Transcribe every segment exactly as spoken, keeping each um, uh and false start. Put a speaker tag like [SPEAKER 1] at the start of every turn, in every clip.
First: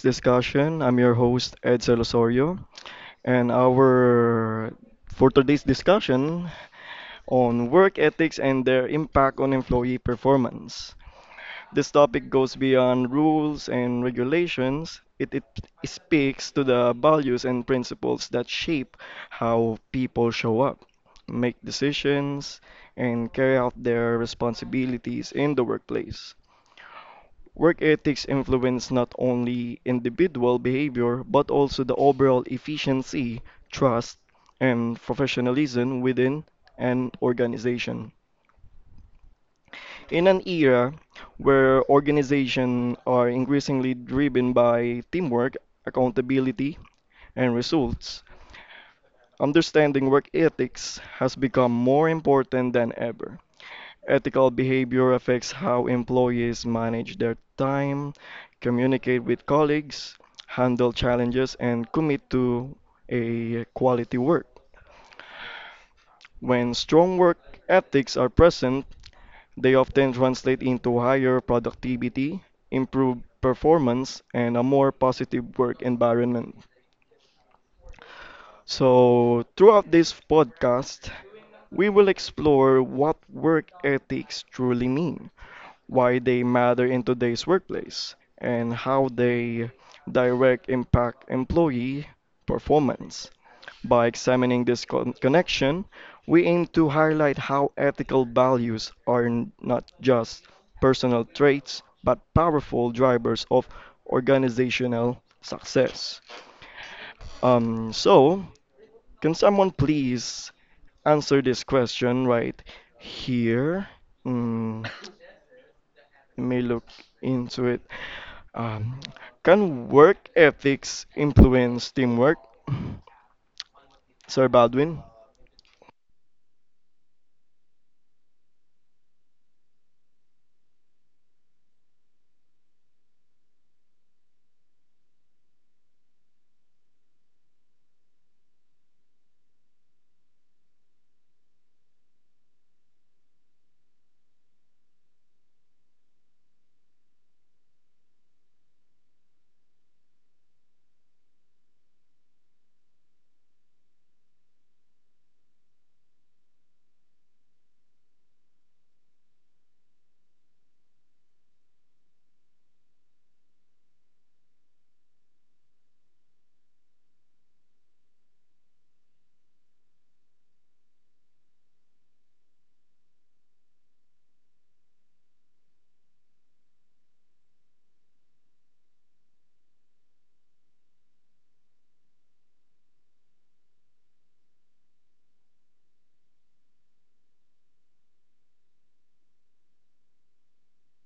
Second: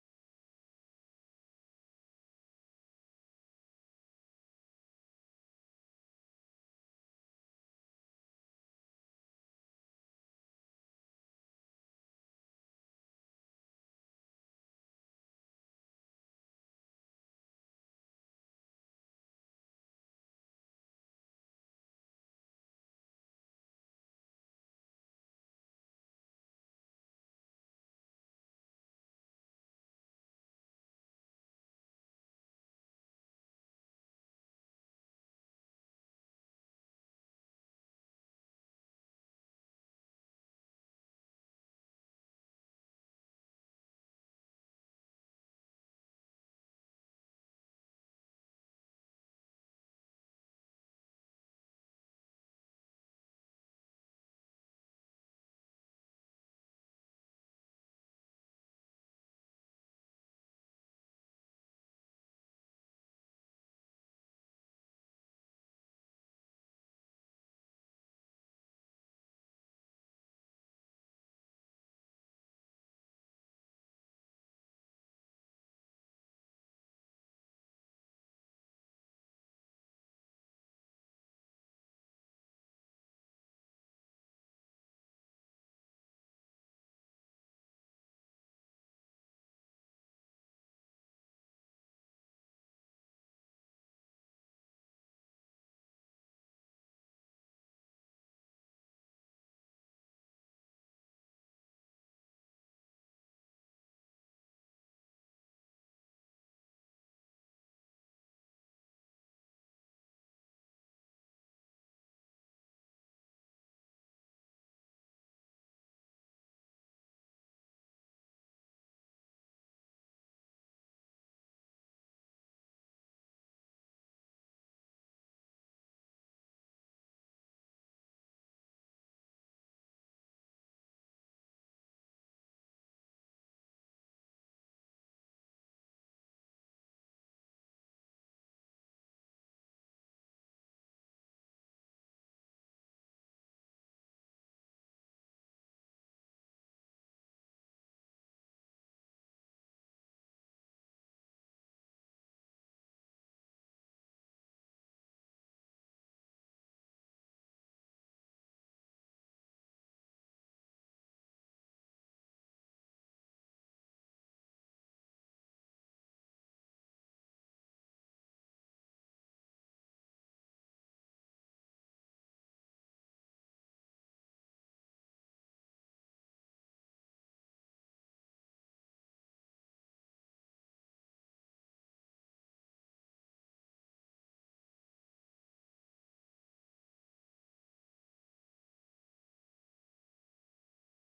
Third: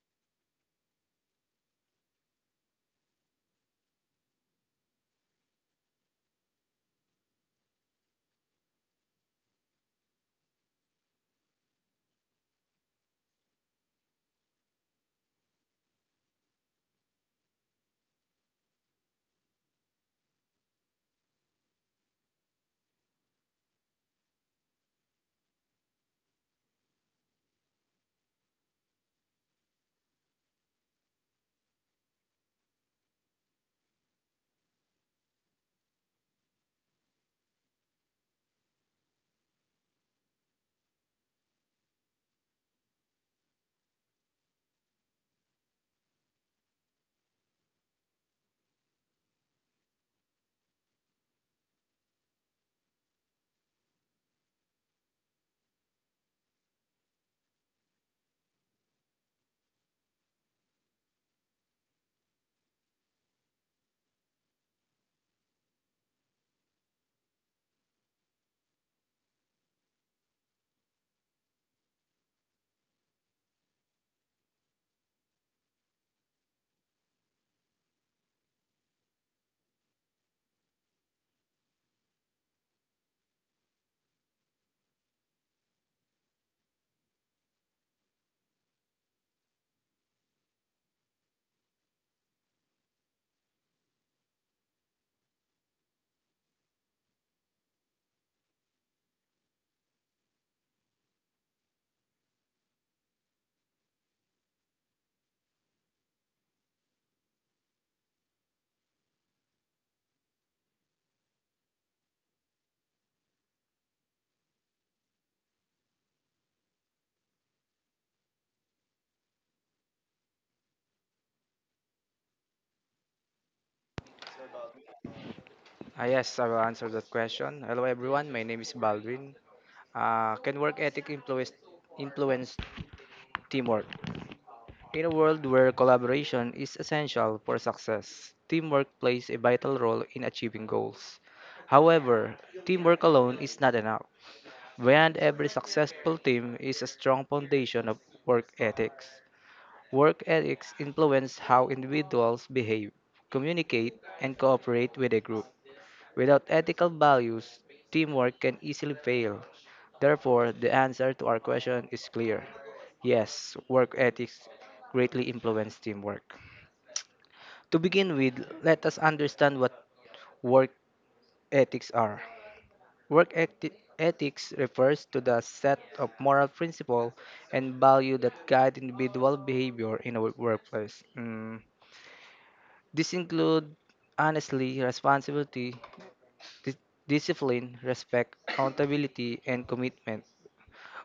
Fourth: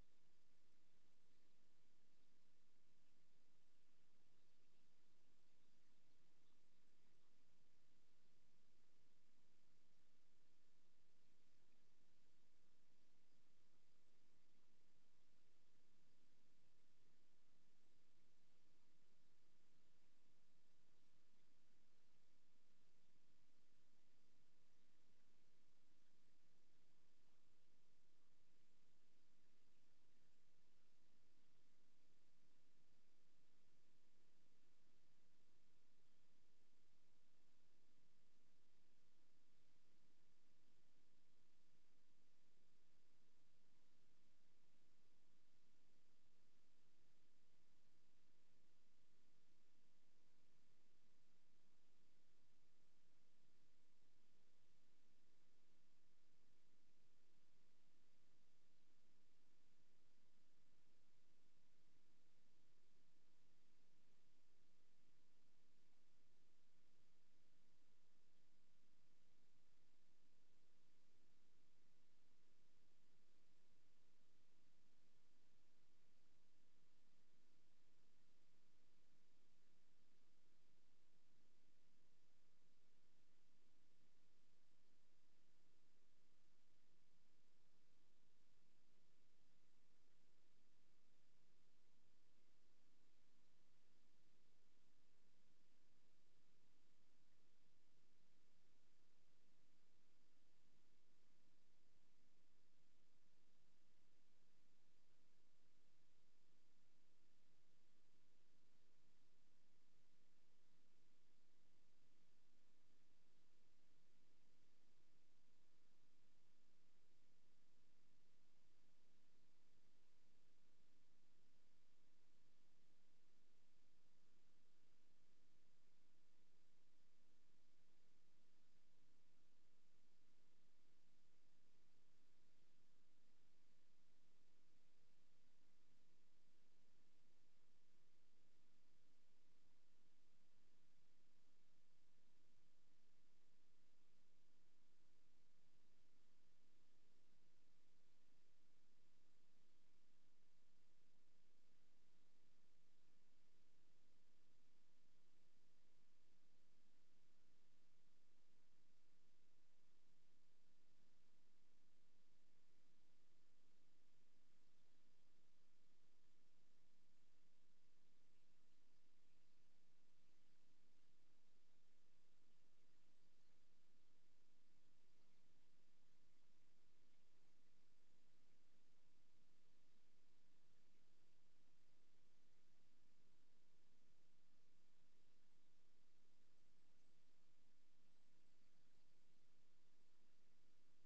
[SPEAKER 1] discussion. I'm your host, Edsel Osorio, and our for today's discussion on work ethics and their impact on employee performance. This topic goes beyond rules and regulations. It, it speaks to the values and principles that shape how people show up, make decisions, and carry out their responsibilities in the workplace. Work ethics influence not only individual behavior but also the overall efficiency, trust, and professionalism within an organization. In an era where organizations are increasingly driven by teamwork, accountability, and results, understanding work ethics has become more important than ever. Ethical behavior affects how employees manage their time, communicate with colleagues, handle challenges, and commit to a quality work. When strong work ethics are present, they often translate into higher productivity, improved performance, and a more positive work environment. So, throughout this podcast, we will explore what work ethics truly mean, why they matter in today's workplace, and how they direct impact employee performance. By examining this con- connection, we aim to highlight how ethical values are n- not just personal traits but powerful drivers of organizational success. Um, so, can someone please answer this question right here? Mm Me look into it. Um, can work ethics influence teamwork? Sir Baldwin?
[SPEAKER 2] Uh, yes, I will answer that question. Hello, everyone. My name is Baldwin. Uh, can work ethic influence, influence teamwork? In a world where collaboration is essential for success, teamwork plays a vital role in achieving goals. However, teamwork alone is not enough. Behind every successful team is a strong foundation of work ethics. Work ethics influence how individuals behave, communicate, and cooperate with a group. Without ethical values, teamwork can easily fail. Therefore, the answer to our question is clear. Yes, work ethics greatly influence teamwork. To begin with, let us understand what work ethics are. Work eti- ethics refers to the set of moral principles and value that guide individual behavior in a workplace. Mm. This include honesty, responsibility, Dis- Discipline, respect, accountability, and commitment.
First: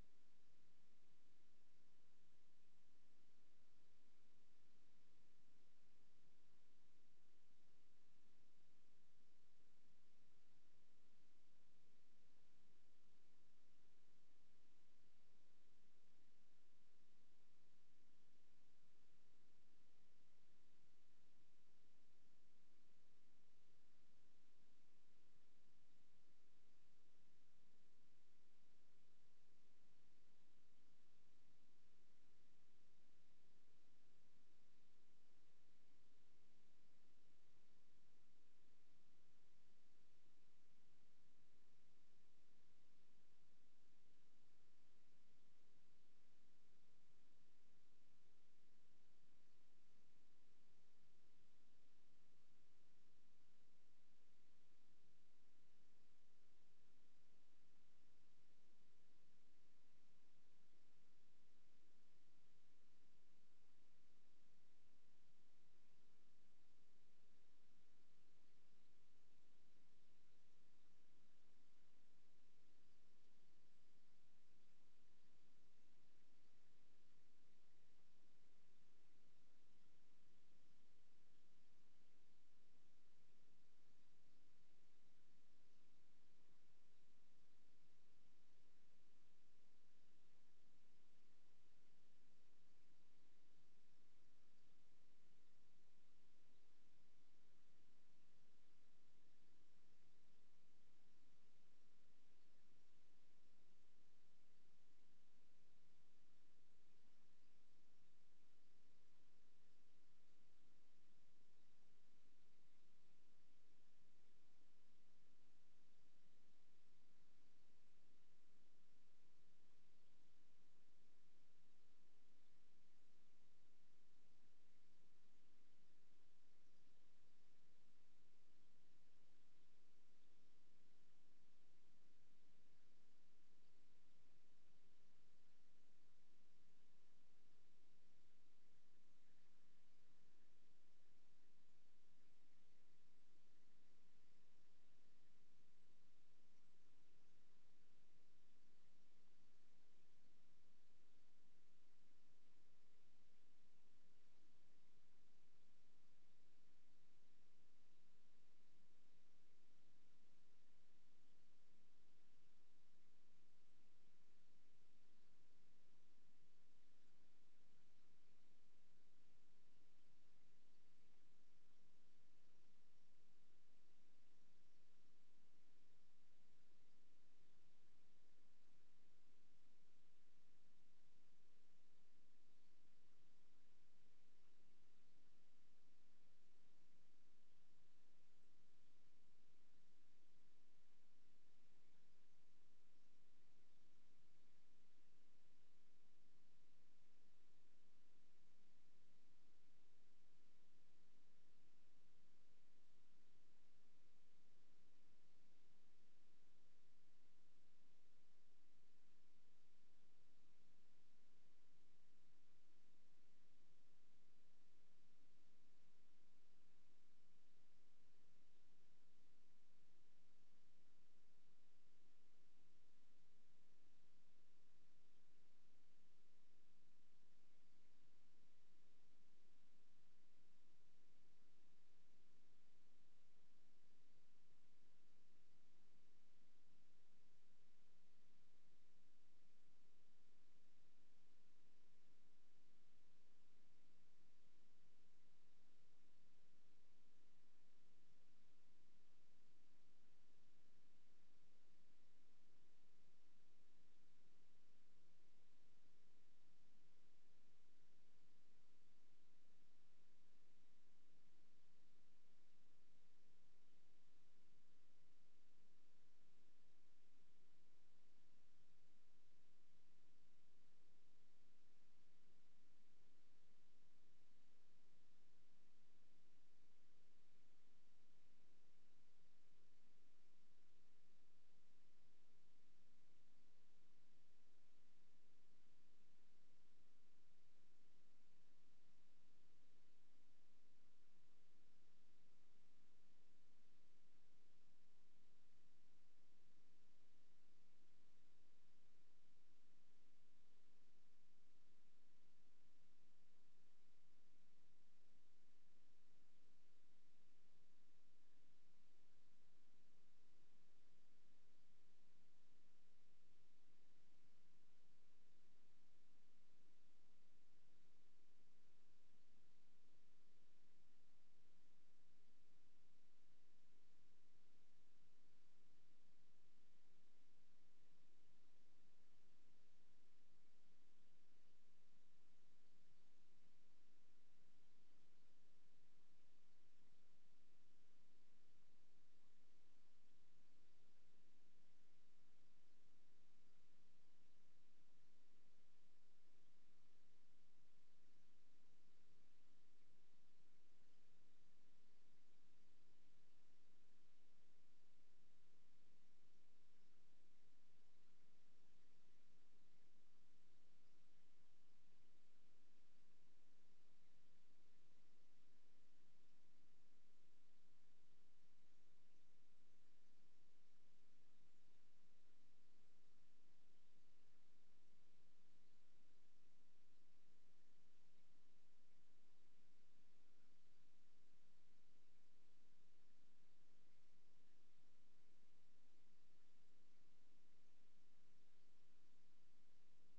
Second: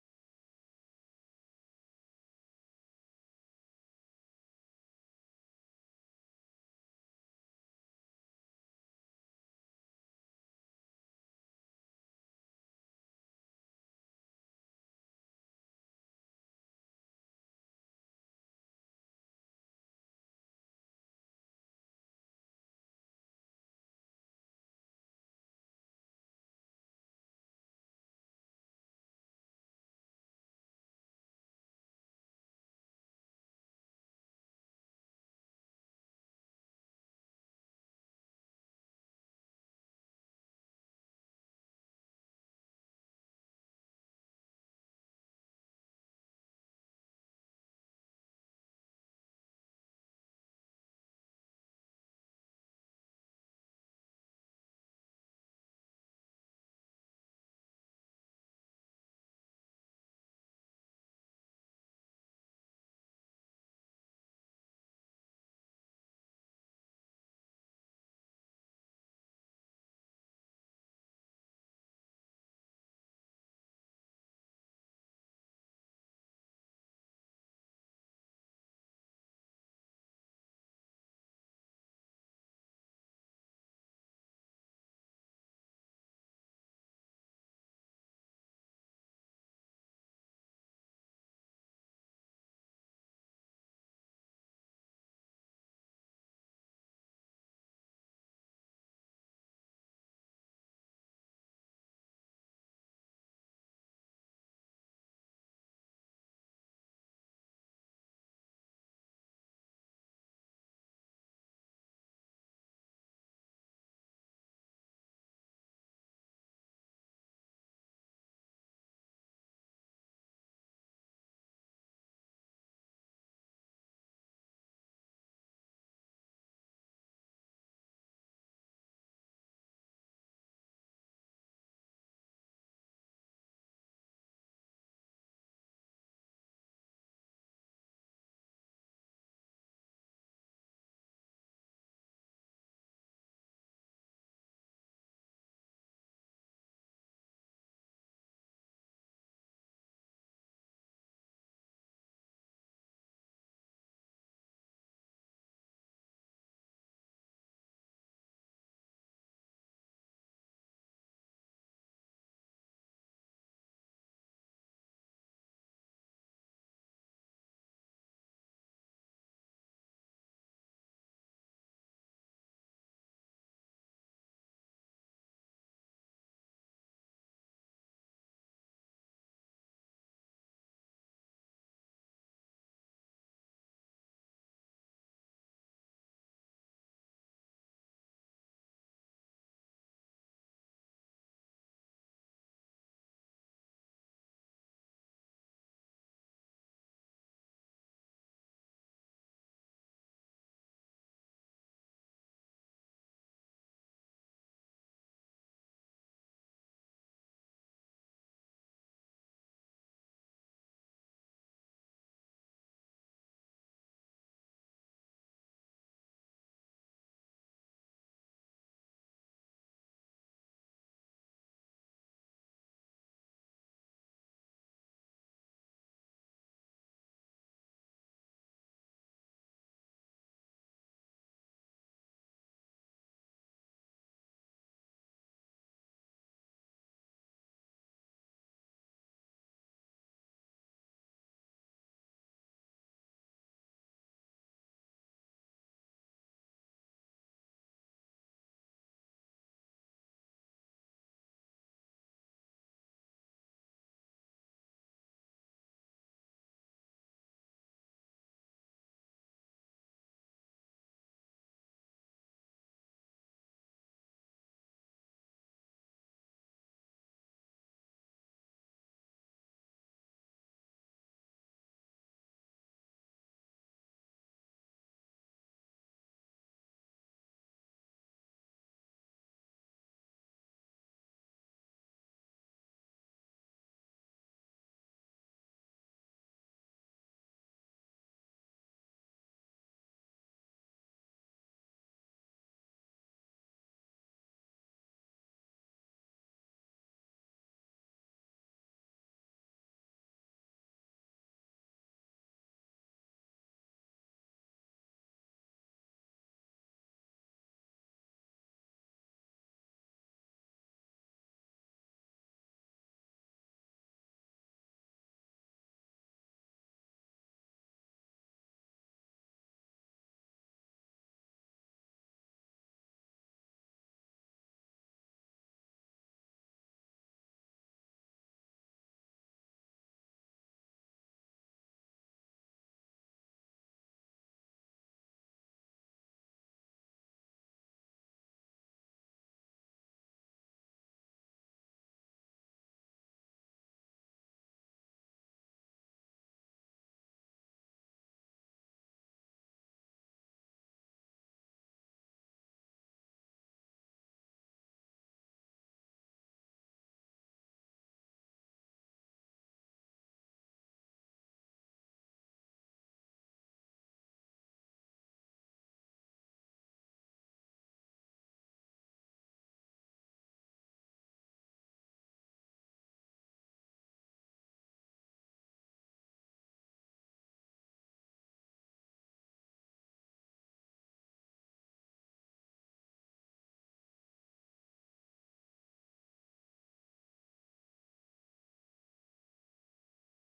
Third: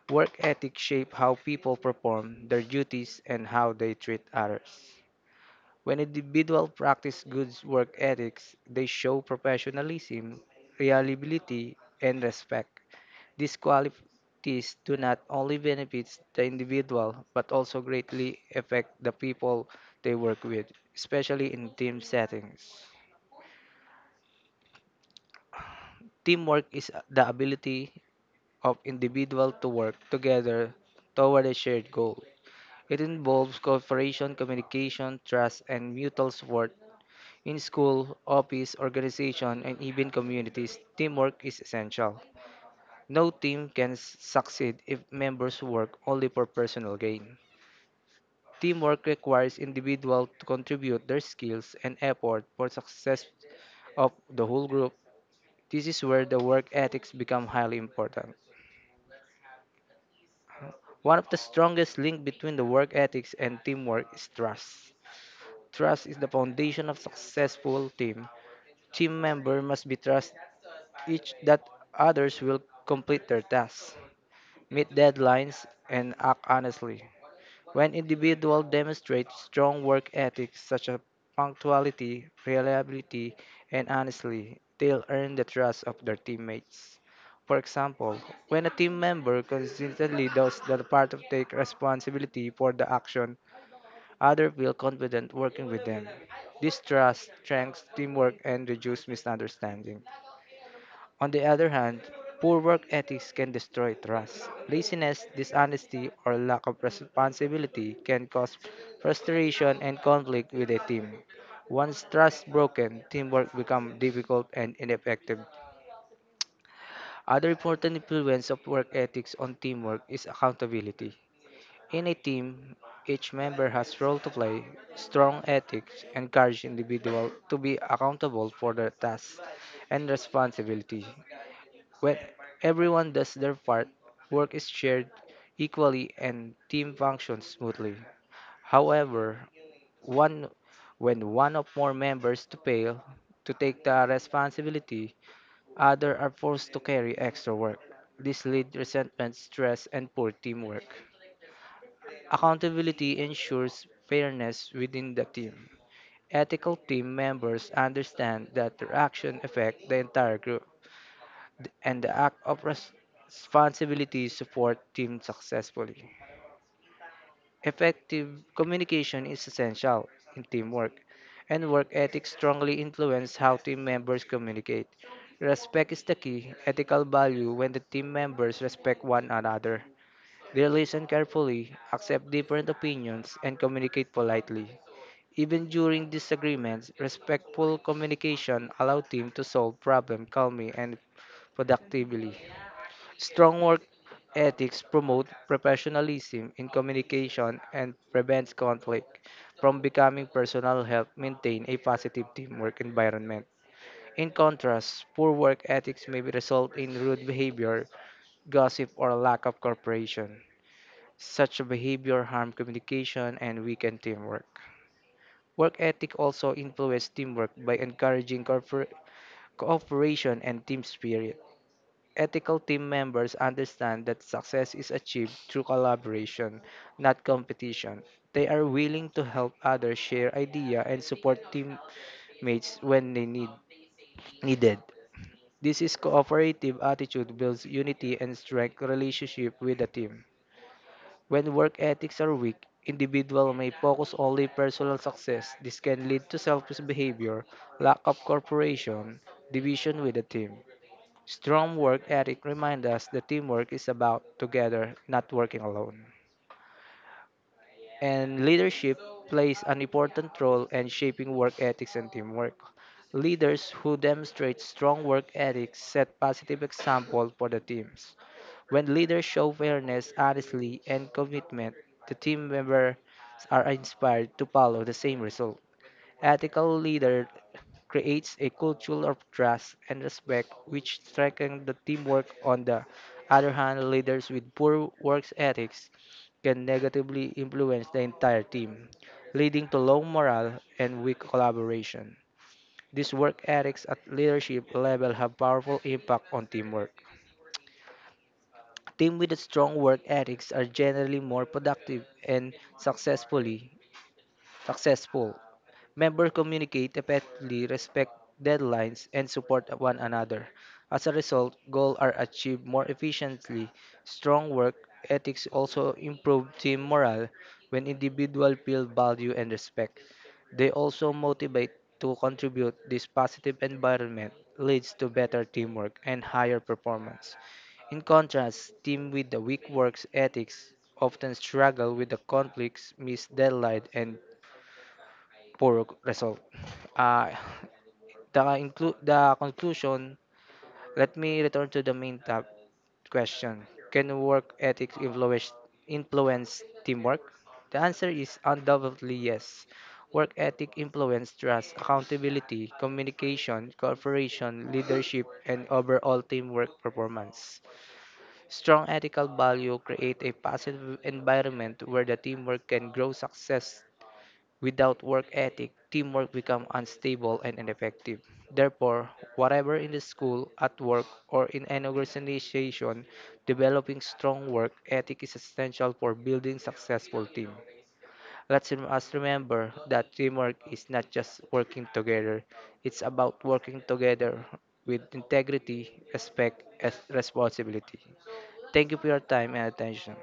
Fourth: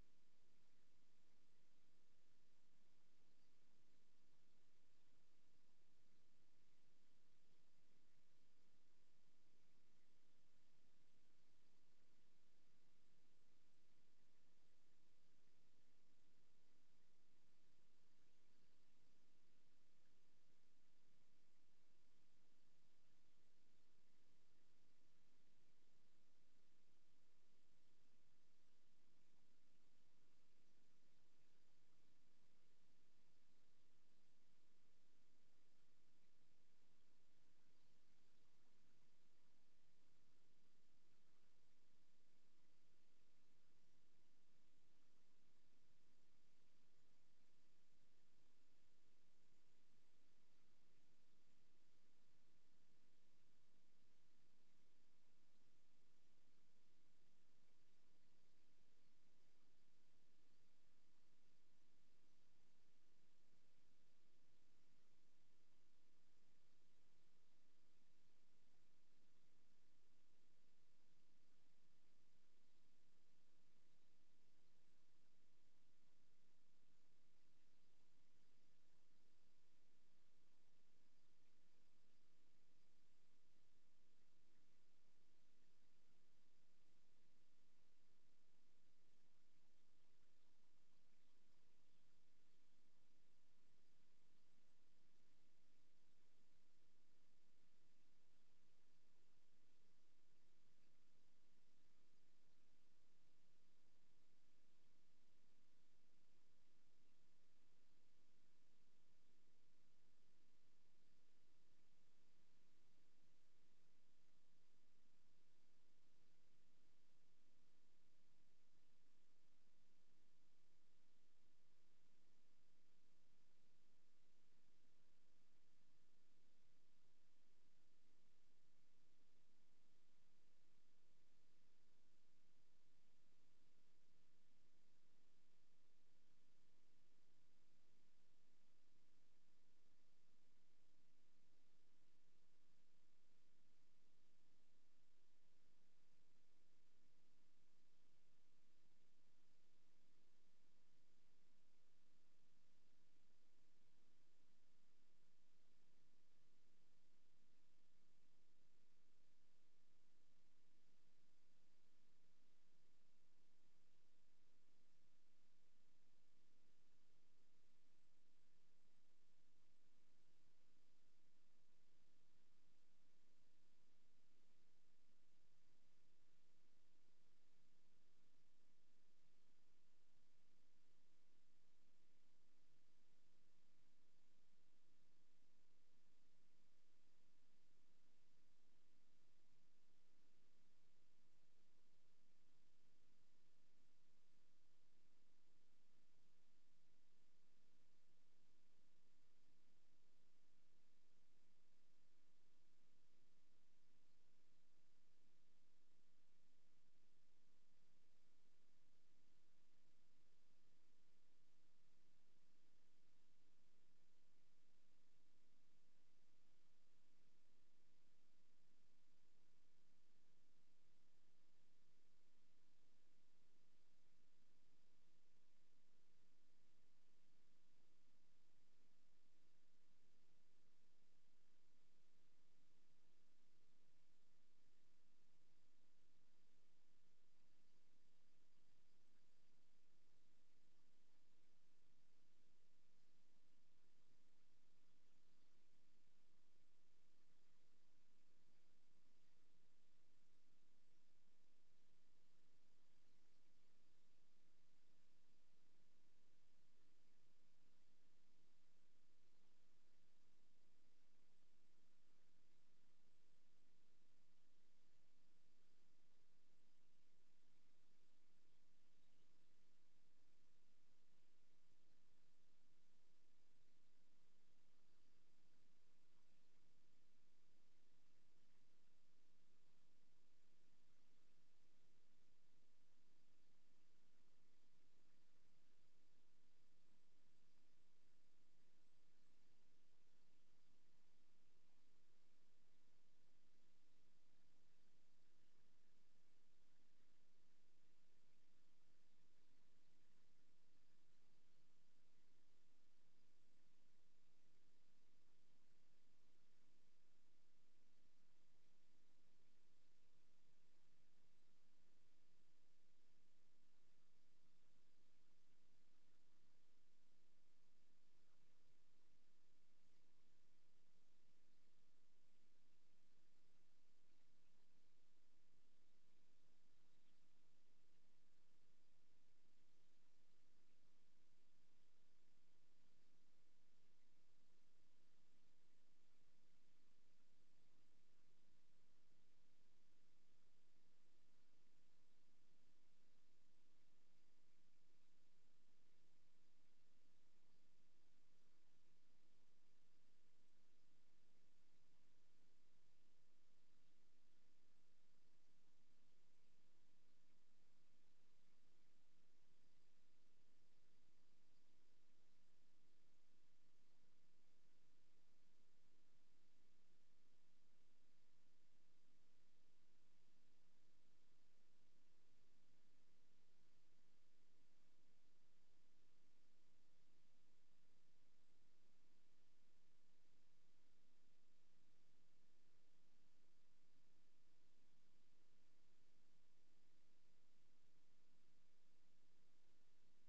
[SPEAKER 2] Work ethics shape how people perform their duties and how they treat others. When individuals practice good work ethics, they show professionalism, reliability, and respect. These qualities do not only benefit the individual but also greatly affect the people they work with, especially in team settings. Teamwork is the ability of individuals to work together toward a shared goal. It involves cooperation, communication, trust, and mutual support. In school, office, organization, and even communities, teamwork is essential. No team can s- succeed if members work only for personal gain. Teamwork requires individuals to contribute their skills and effort for success of the whole group. This is where the work ethics become highly important. One of the strongest links between the work ethics and teamwork is trust. Trust is the foundation of successful team. Team member must be trust each that others will complete their tasks, meet deadlines, and act honestly. When individuals demonstrate strong work ethics such as punctuality, reliability, and honestly, they'll earn the trust of their teammates. For example, when a team member consistently does the part of take responsibility for the action, others feel confident working with them. This trust strengthens teamwork and reduces misunderstanding. On the other hand, poor work ethics can destroy trust. Laziness, dishonesty, or lack of responsibility can cause frustration and conflict with a team. Once trust broken, teamwork becomes difficult and ineffective. Other important influence of work ethics on teamwork is accountability. In a team, each member has role to play. Strong ethics encourage individuals to be accountable for their tasks and responsibility. When everyone does their part, work is shared equally and team functions smoothly. However, one when one or more members to fail to take the responsibility, others are forced to carry extra work. This leads resentment, stress, and poor teamwork. Accountability ensures fairness within the team. Ethical team members understand that their action affect the entire group th- and the act of res- responsibility support team successfully. Effective communication is essential in teamwork, and work ethics strongly influence how team members communicate. Respect is the key ethical value when the team members respect one another. They listen carefully, accept different opinions, and communicate politely. Even during disagreements, respectful communication allows team to solve problems calmly and productively. Strong work ethics promote professionalism in communication and prevents conflict from becoming personal help maintain a positive teamwork environment. In contrast, poor work ethics may result in rude behavior, gossip, or lack of cooperation. Such behavior harm communication and weaken teamwork. Work ethic also influences teamwork by encouraging corpor- cooperation and team spirit. Ethical team members understand that success is achieved through collaboration, not competition. They are willing to help others share ideas and support teammates when they need needed. This is cooperative attitude builds unity and strength relationship with the team. When work ethics are weak, individual may focus only personal success. This can lead to selfish behavior, lack of cooperation, division with the team. Strong work ethic reminds us that teamwork is about together, not working alone. And leadership plays an important role in shaping work ethics and teamwork. Leaders who demonstrate strong work ethics set positive example for the teams. When leaders show fairness, honesty, and commitment, the team members are inspired to follow the same result. Ethical leader creates a culture of trust and respect which strengthens the teamwork. On the other hand, leaders with poor work ethics can negatively influence the entire team, leading to low morale and weak collaboration. These work ethics at leadership level have powerful impact on teamwork. Teams with strong work ethics are generally more productive and successfully successful. Members communicate effectively, respect deadlines, and support one another. As a result, goals are achieved more efficiently. Strong work ethics also improve team morale when individuals feel value and respect. They also motivate to contribute. This positive environment leads to better teamwork and higher performance. In contrast, teams with the weak work ethics often struggle with the conflicts, missed deadline, and poor result. Uh, the, inclu- the conclusion, let me return to the main tab question. Can work ethics influence, influence teamwork? The answer is undoubtedly yes. Work ethic influence trust, accountability, communication, cooperation, leadership, and overall teamwork performance. Strong ethical value create a positive environment where the teamwork can grow success. Without work ethic, teamwork becomes unstable and ineffective. Therefore, whatever in the school, at work, or in any organization, developing strong work ethic is essential for building successful team. Let us remember that teamwork is not just working together; it's about working together with integrity, respect, and responsibility. Thank you for your time and attention.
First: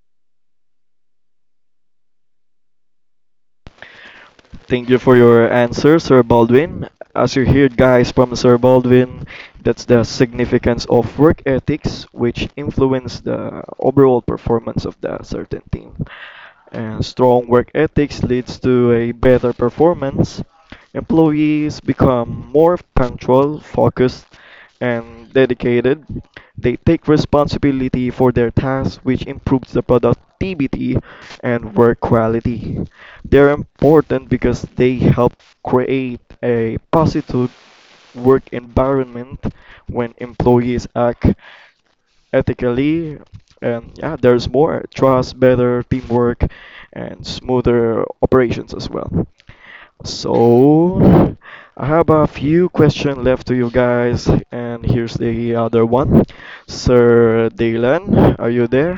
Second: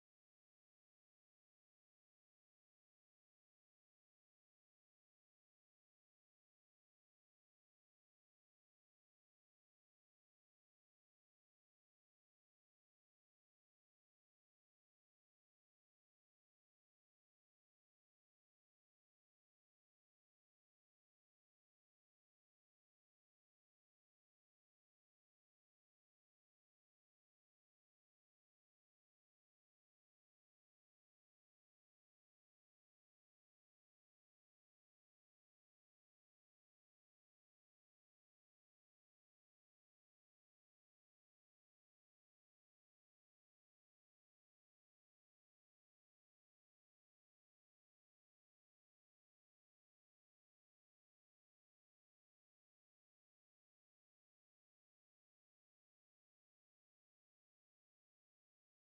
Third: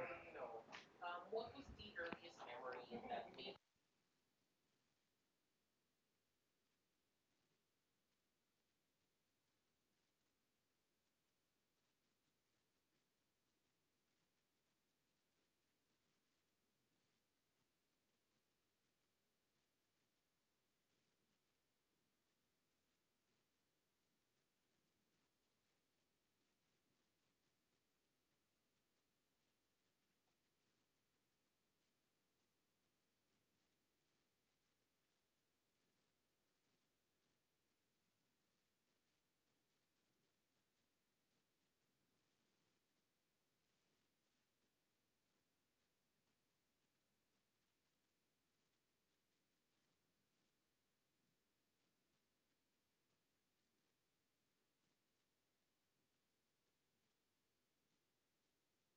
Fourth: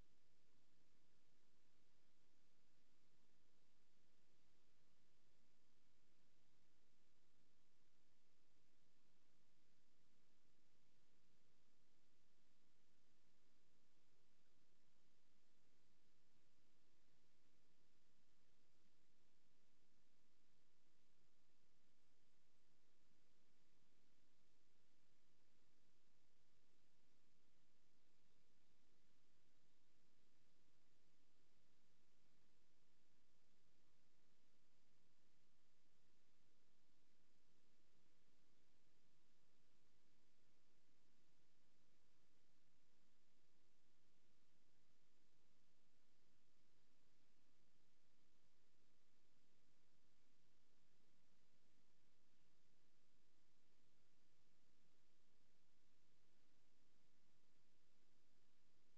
[SPEAKER 1] Thank you for your answer, Sir Baldwin. As you heard, guys, from Sir Baldwin, that's the significance of work ethics, which influence the overall performance of the certain team. And strong work ethics leads to a better performance. Employees become more punctual, focused, and dedicated. They take responsibility for their tasks, which improves the productivity and work quality. They're important because they help create a positive work environment when employees act ethically. And yeah, there's more trust, better teamwork, and smoother operations as well. So, I have a few questions left to you guys, and here's the other one. Sir Dylan, are you there?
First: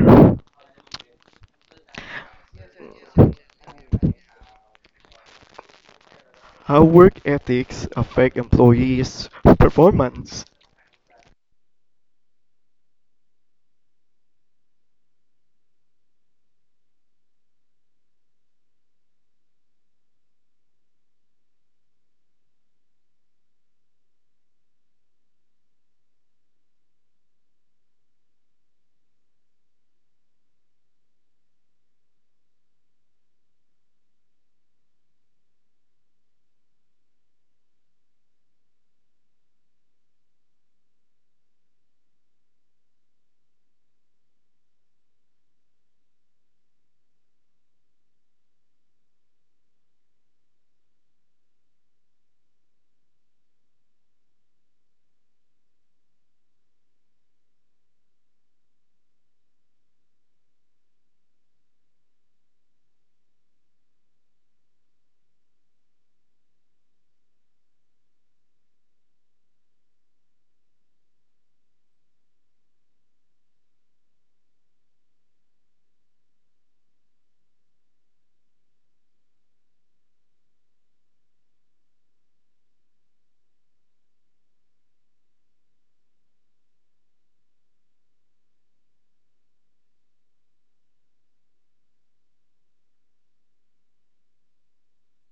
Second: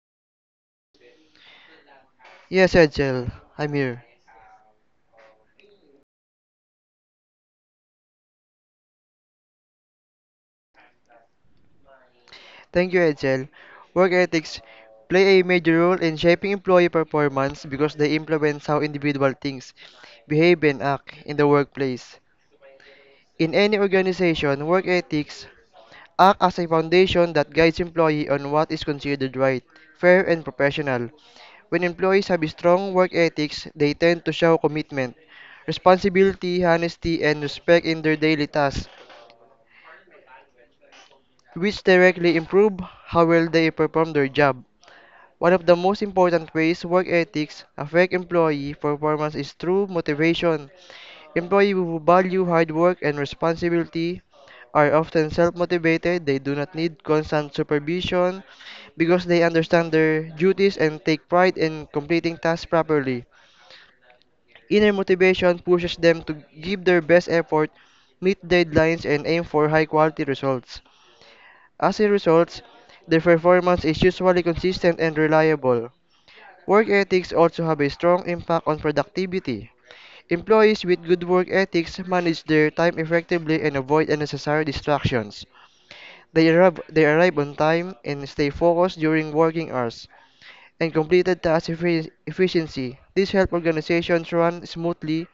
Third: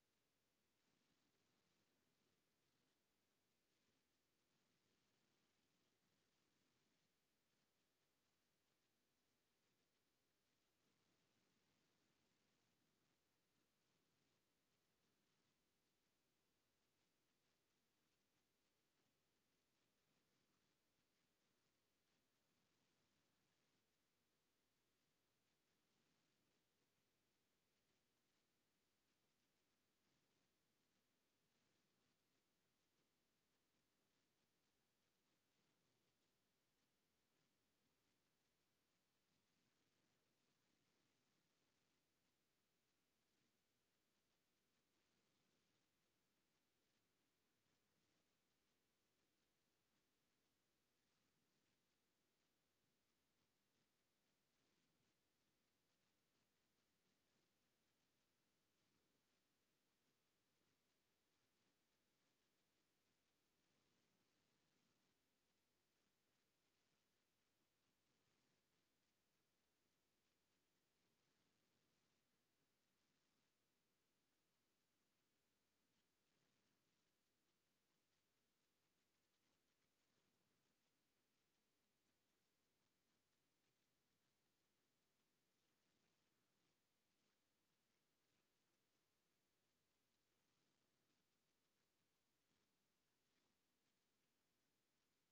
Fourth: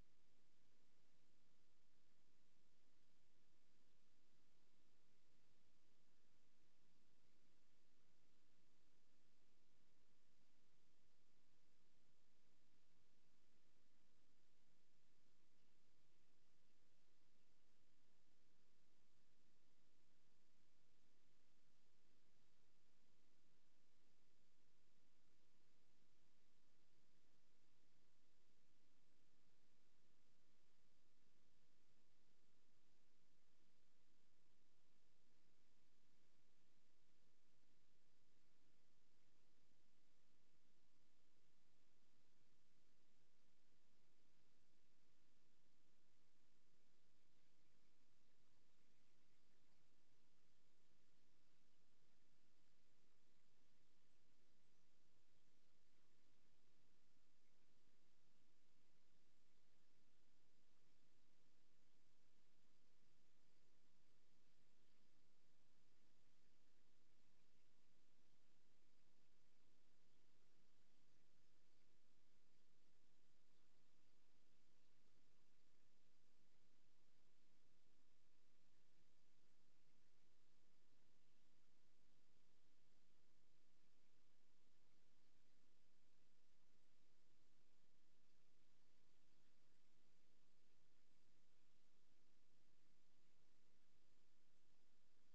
[SPEAKER 3] Yes, Agile, I'm here.
[SPEAKER 1] How work ethics affect employees' performance?
[SPEAKER 3] Thank you, Agile. Work ethics play a major role in shaping employee performance because they influence how individual thinks, behave, and act in the workplace. In any organization, work ethics act as a foundation that guides employee on what is considered right, fair, and professional. When employees have strong work ethics, they tend to show commitment, responsibility, honesty, and respect in their daily tasks, which directly improve how well they perform their job. One of the most important ways work ethics affect employee performance is through motivation. Employees who value hard work and responsibility are often self-motivated. They do not need constant supervision because they understand their duties and take pride in completing tasks properly. Inner motivation pushes them to give their best effort, meet deadlines, and aim for high-quality results. As a result, their performance is usually consistent and reliable. Work ethics also have a strong impact on productivity. Employees with good work ethics manage their time effectively and avoid unnecessary distractions. They arrive, they arrive on time and stay focused during working hours and completed task effi- efficiency. This helps organizations run smoothly,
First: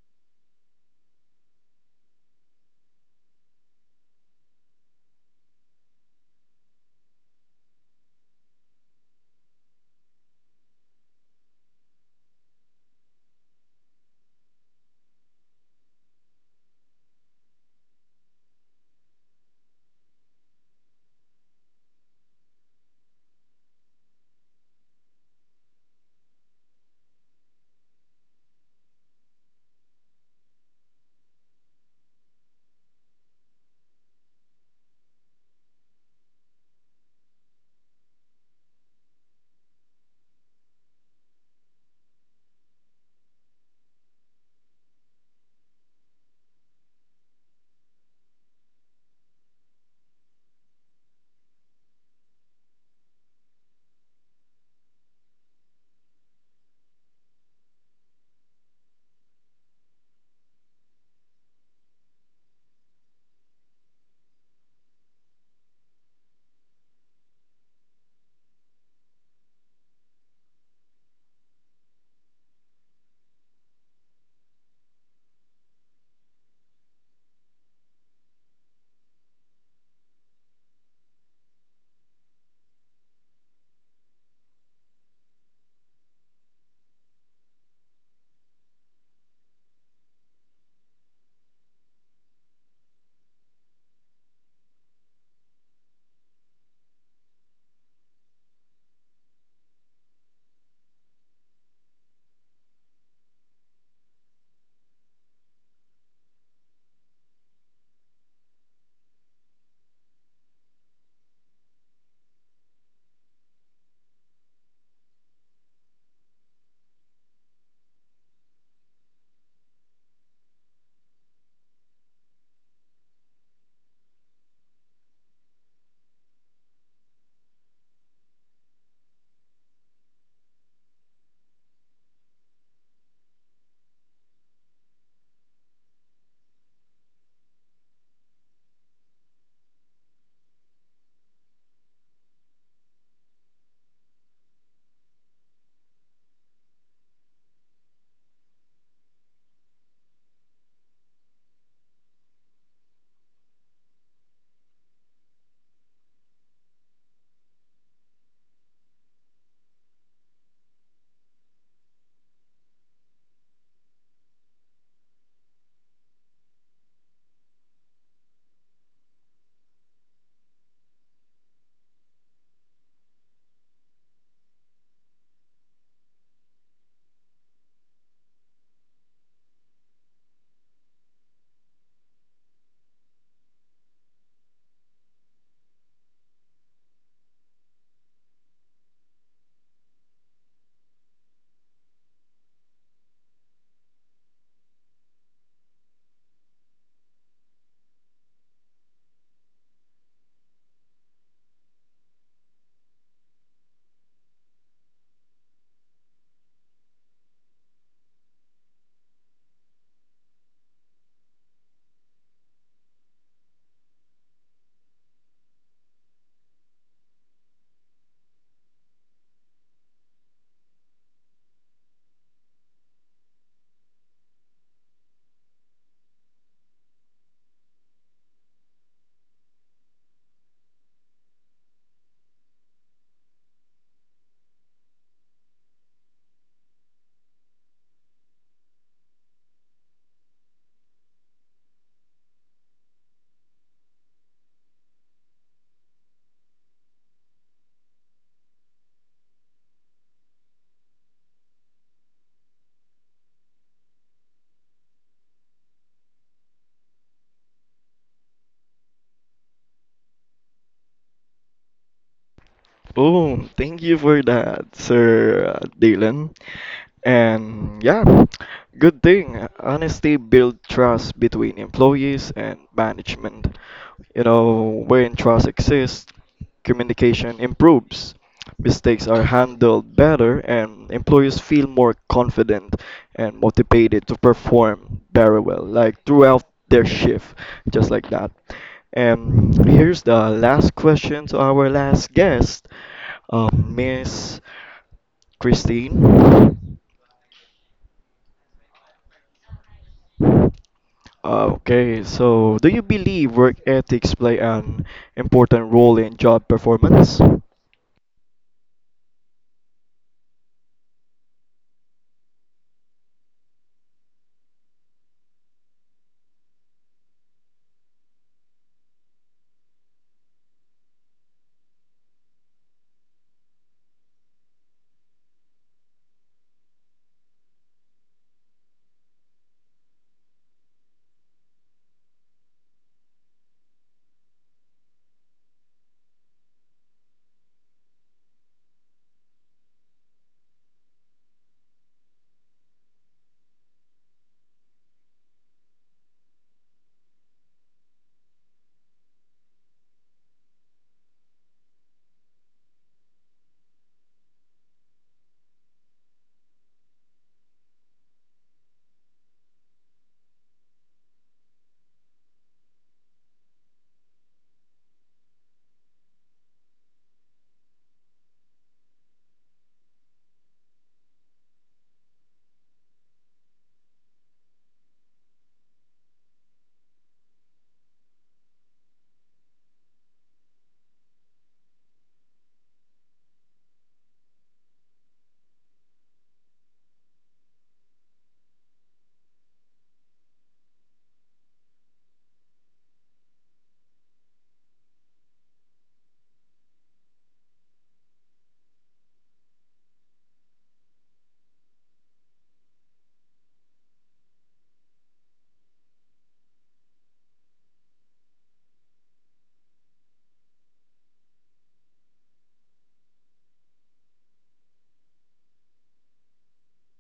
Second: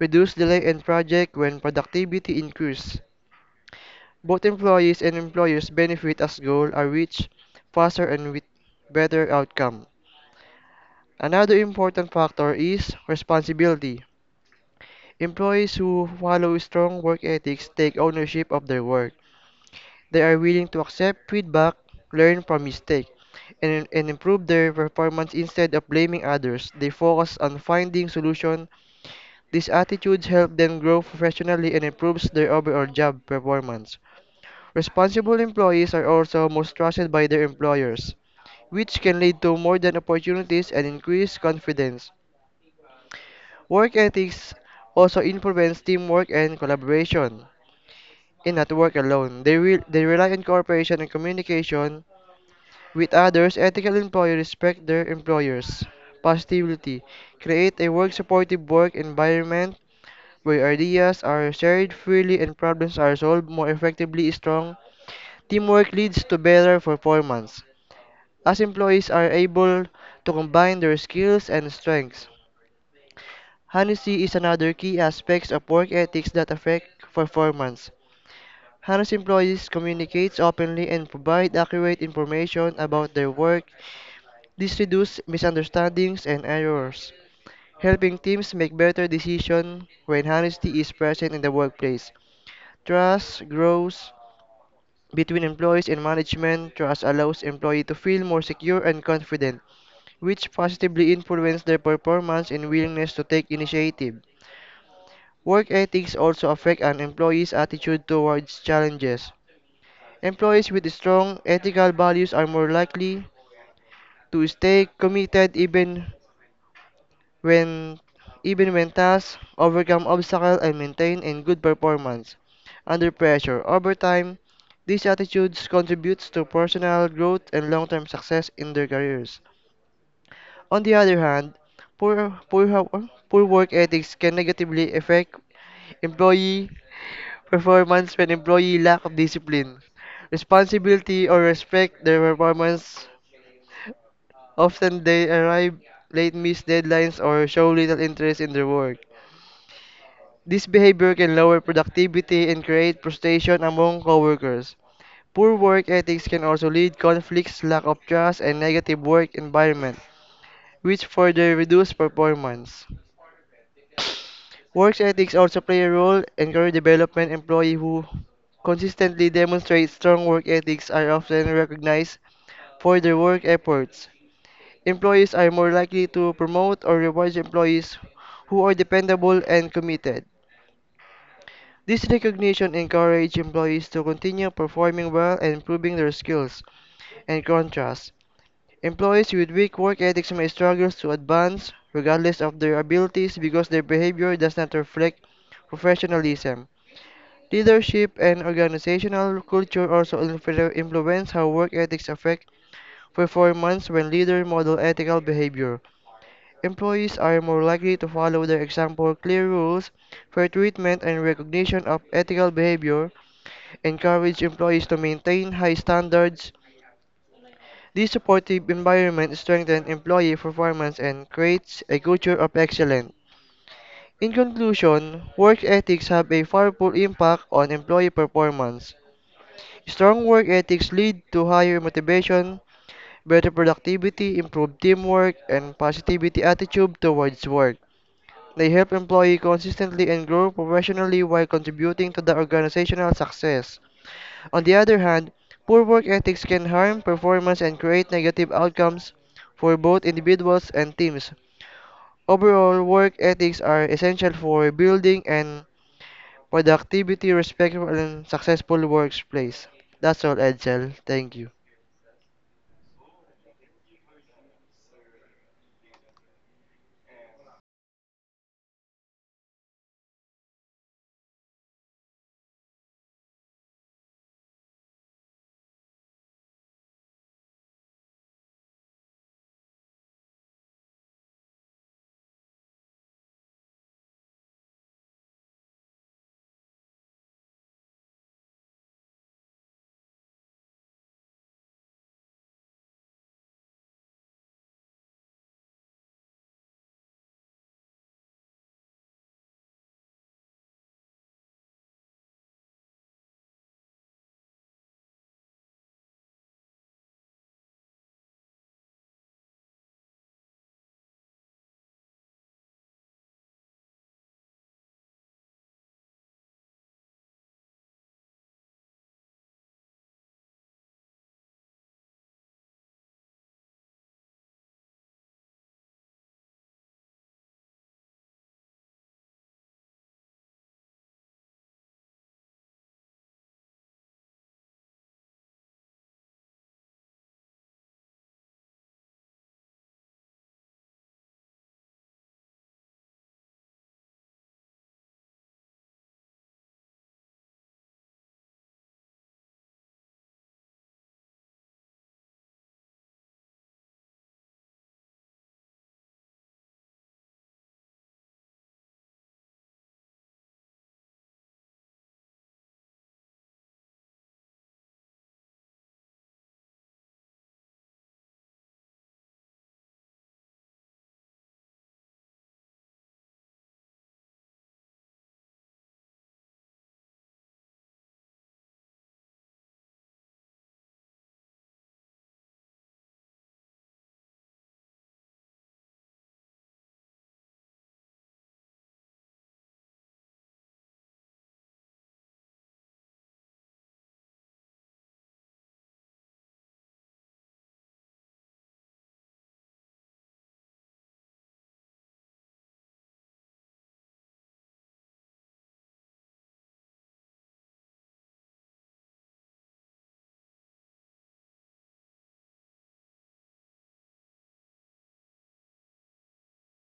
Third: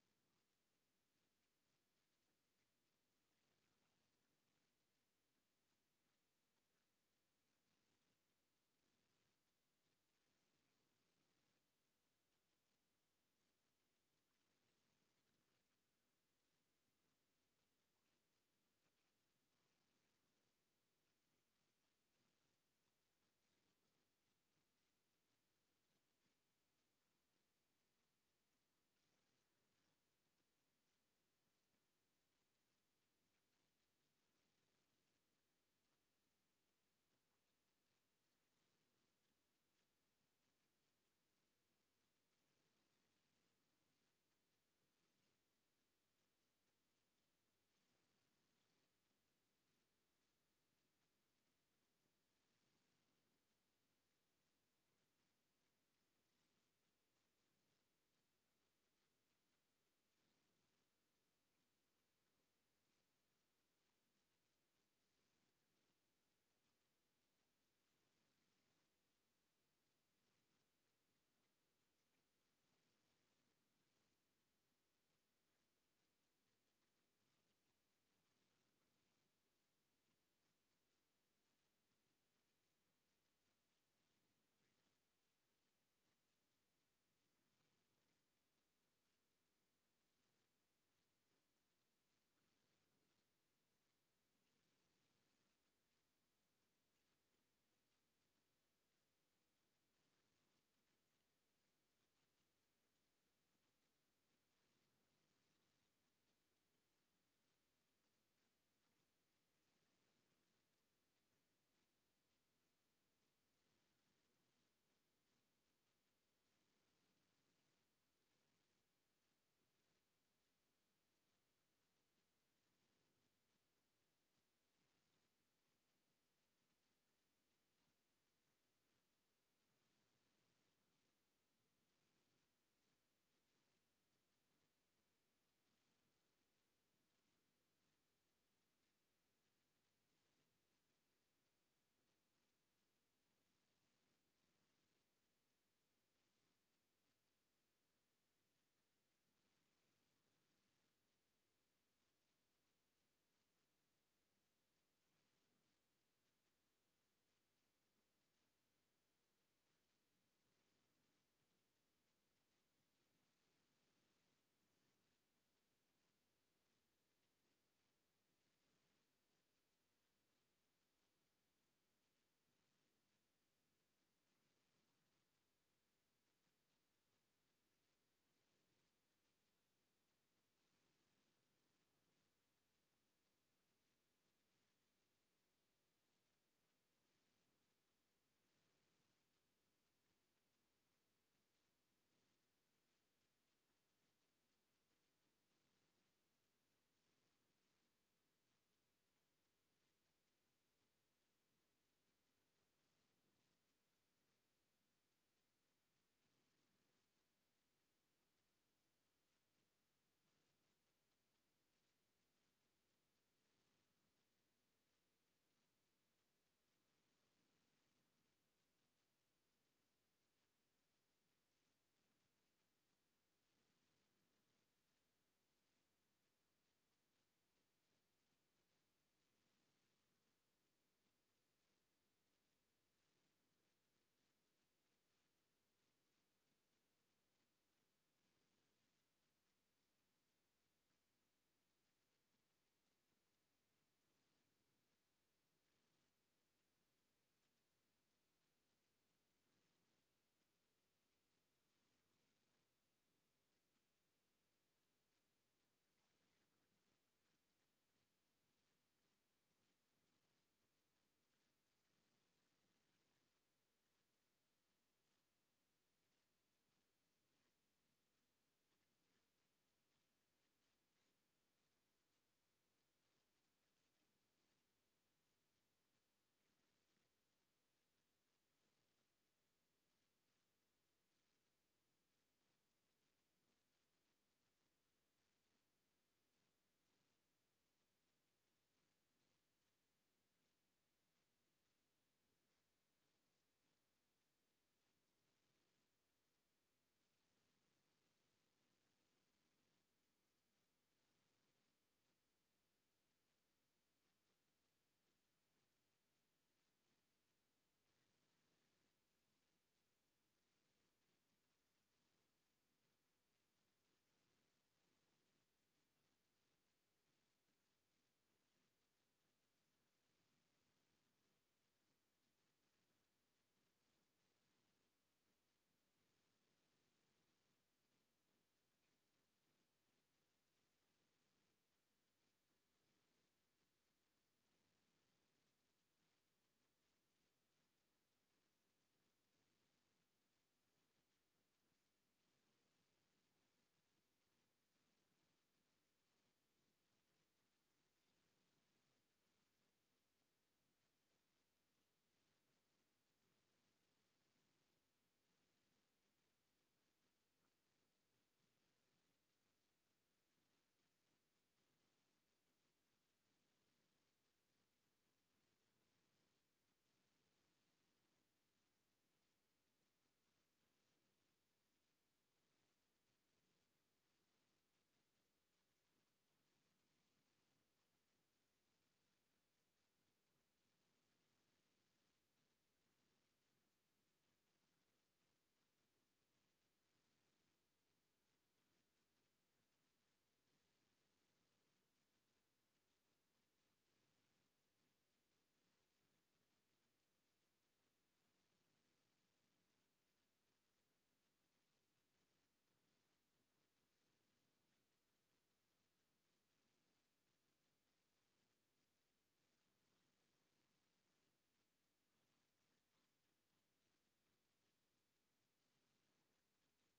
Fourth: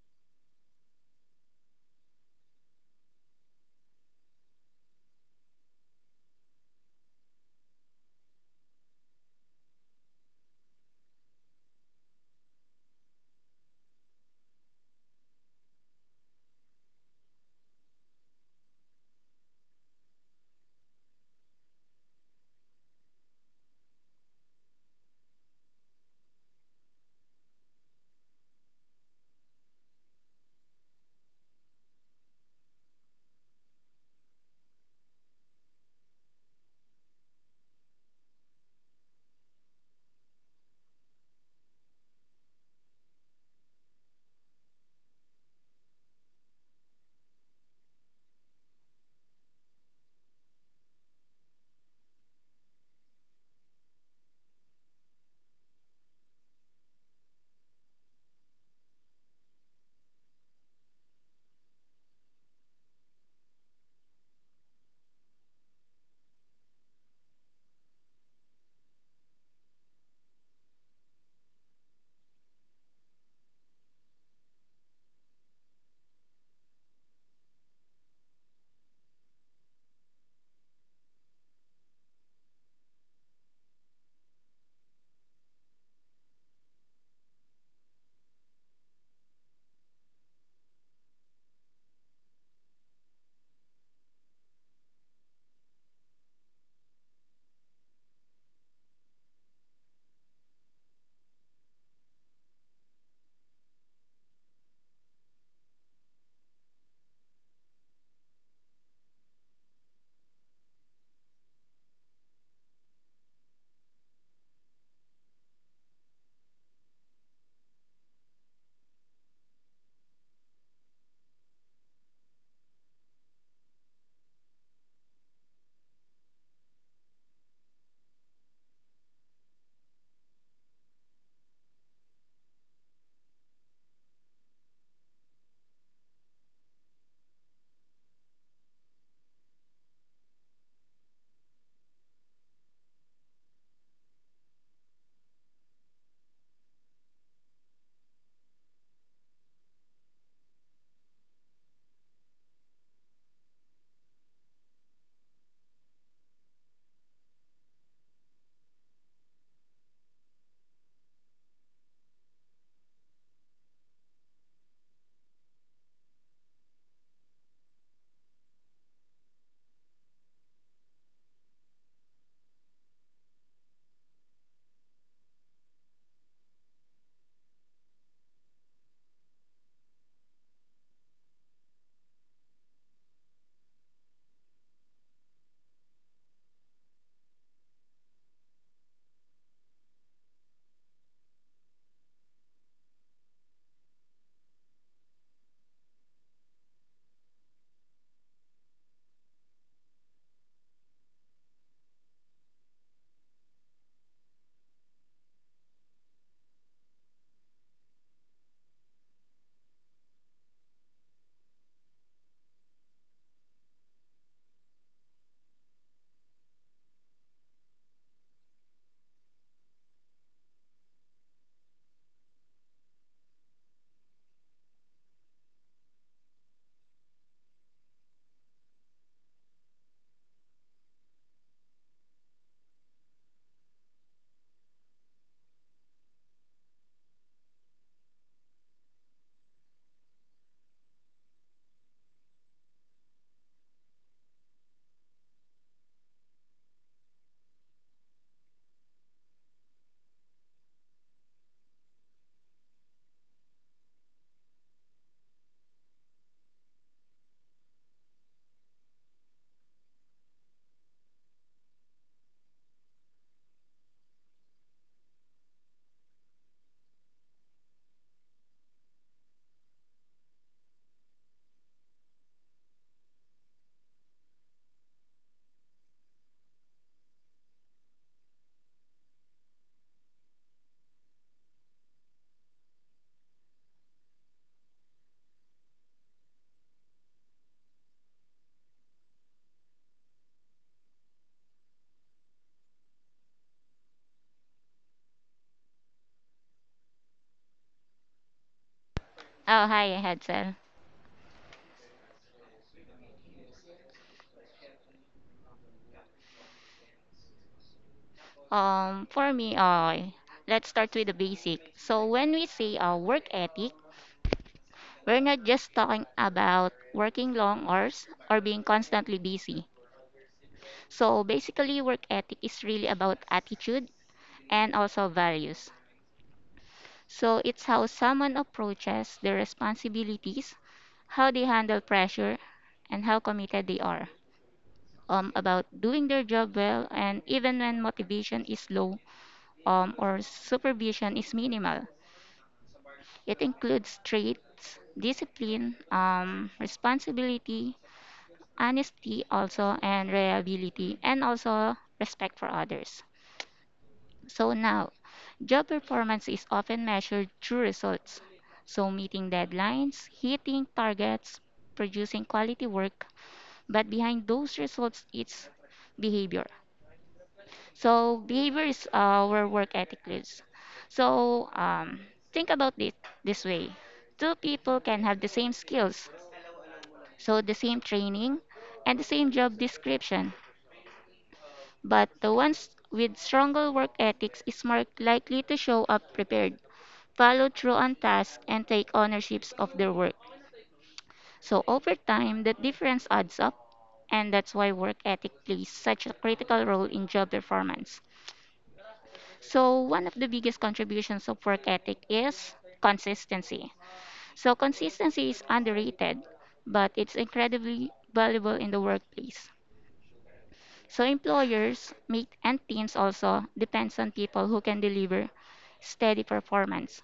[SPEAKER 3] reduce delay in project when productivity increases. Both employees and employers benefit as goals are reached faster and with better outcome. Another important factor is responsibility. Employees who follow strong work ethics take ownership of their work. They are willing to accept feedback, learn from mistakes, and, and improve their performance instead of blaming others. They focus on finding solutions. These attitudes help them grow professionally and improves their overall job performance. Responsible employees are also most trusted by their employers, which can lead to more than opportunities and increased confidence. Work ethics also influence teamwork and collaboration. In not work alone, they, re- they rely on cooperation and communication with others. Ethical employees respect their employers. Positivity create a work supportive work environment where ideas are shared freely and problems are solved more effectively strong. Teamwork leads to better performance, as employees are able to combine their skills and strengths. Honesty is another key aspect of work ethics that affect performance. Honest employees communicate openly and provide accurate information about their work. This reduces misunderstandings and errors, helping teams make better decisions when honesty is present in the workplace. Trust grows between employees and management. Trust allows employees to feel more secure and confident, which positively influence their performance and willingness to take initiative. Work ethics also affect an employee's attitude towards challenges. Employees with strong ethical values are more likely to stay committed even when even when tasks overcome obstacles and maintain in good performance under pressure. Over time, these attitudes contributes to personal growth and long-term success in their careers. On the other hand, poor, poor, ho- poor work ethics can negatively affect employee performance when employee lack of discipline, responsibility, or respect their performance. Often they arrive late, miss deadlines, or show little interest in their work. This behavior can lower productivity and create frustration among coworkers. Poor work ethics can also lead conflicts, lack of trust, and negative work environment, which further reduce performance. Work ethics also play a role in career development. Employees who consistently demonstrate strong work ethics are often recognized for their work efforts. Employees are more likely to promote or reward employees who are dependable and committed. This recognition encourages employees to continue performing well and improving their skills. In contrast, employees with weak work ethics may struggle to advance regardless of their abilities because their behavior does not reflect professionalism. Leadership and organizational culture also influ- influence how work ethics affect performance when leaders model ethical behavior. Employees are more likely to follow their example, clear rules, fair treatment, and recognition of ethical behavior encourage employees to maintain high standards. This supportive environment strengthens employee performance and creates a culture of excellence. In conclusion, work ethics have a powerful impact on employee performance. Strong work ethics lead to higher motivation, better productivity, improved teamwork, and positivity attitude towards work. They help employees consistently and grow professionally while contributing to the organizational success. On the other hand, poor work ethics can harm performance and create negative outcomes for both individuals and teams. Overall, work ethics are essential for building and productivity, respectful, and successful workplace. That's all, Edsel. Thank you.
[SPEAKER 1] Boom! Thank you for that, Sir Dylan. And yeah, good thing. Honesty builds trust between employees and management. You know, when trust exists, communication improves, mistakes are handled better, and employees feel more confident and motivated to perform very well, like throughout their shift, just like that. And here's the last question to our last guest, um, Miss Christine.
[SPEAKER 4] Oh, hi, Hadsel.
[SPEAKER 1] Okay, so do you believe work ethics play an important role in job performance?
[SPEAKER 4] Um, for me, uh, let's start with the basic. So when we say uh, work ethic, we're not just talking about working long hours or being constantly busy. So basically, work ethic is really about attitude and also values. So it's how someone approaches their responsibilities, how they handle pressure, and how committed they are um, about doing their job well, and even when motivation is low, um, or supervision is minimal. It includes traits, discipline, um, responsibility, honesty also, and reliability, and also respect for others. So now, job performance is often measured through results. So meeting deadlines, hitting targets, producing quality work, but behind those results, it's behavior. So behavior is our work ethics. So um, think about it this way. Two people can have the same skills, so the same training and the same job description, but the ones with stronger work ethics is more likely to show up prepared, follow through on tasks, and take ownerships of their work. So over time, that difference adds up, and that's why work ethic plays such a critical role in job performance. So, one of the biggest contributions of work ethic is consistency. So, consistency is underrated, but it's incredibly valuable in the workplace. So, employers make, and teams also depends on people who can deliver steady performance.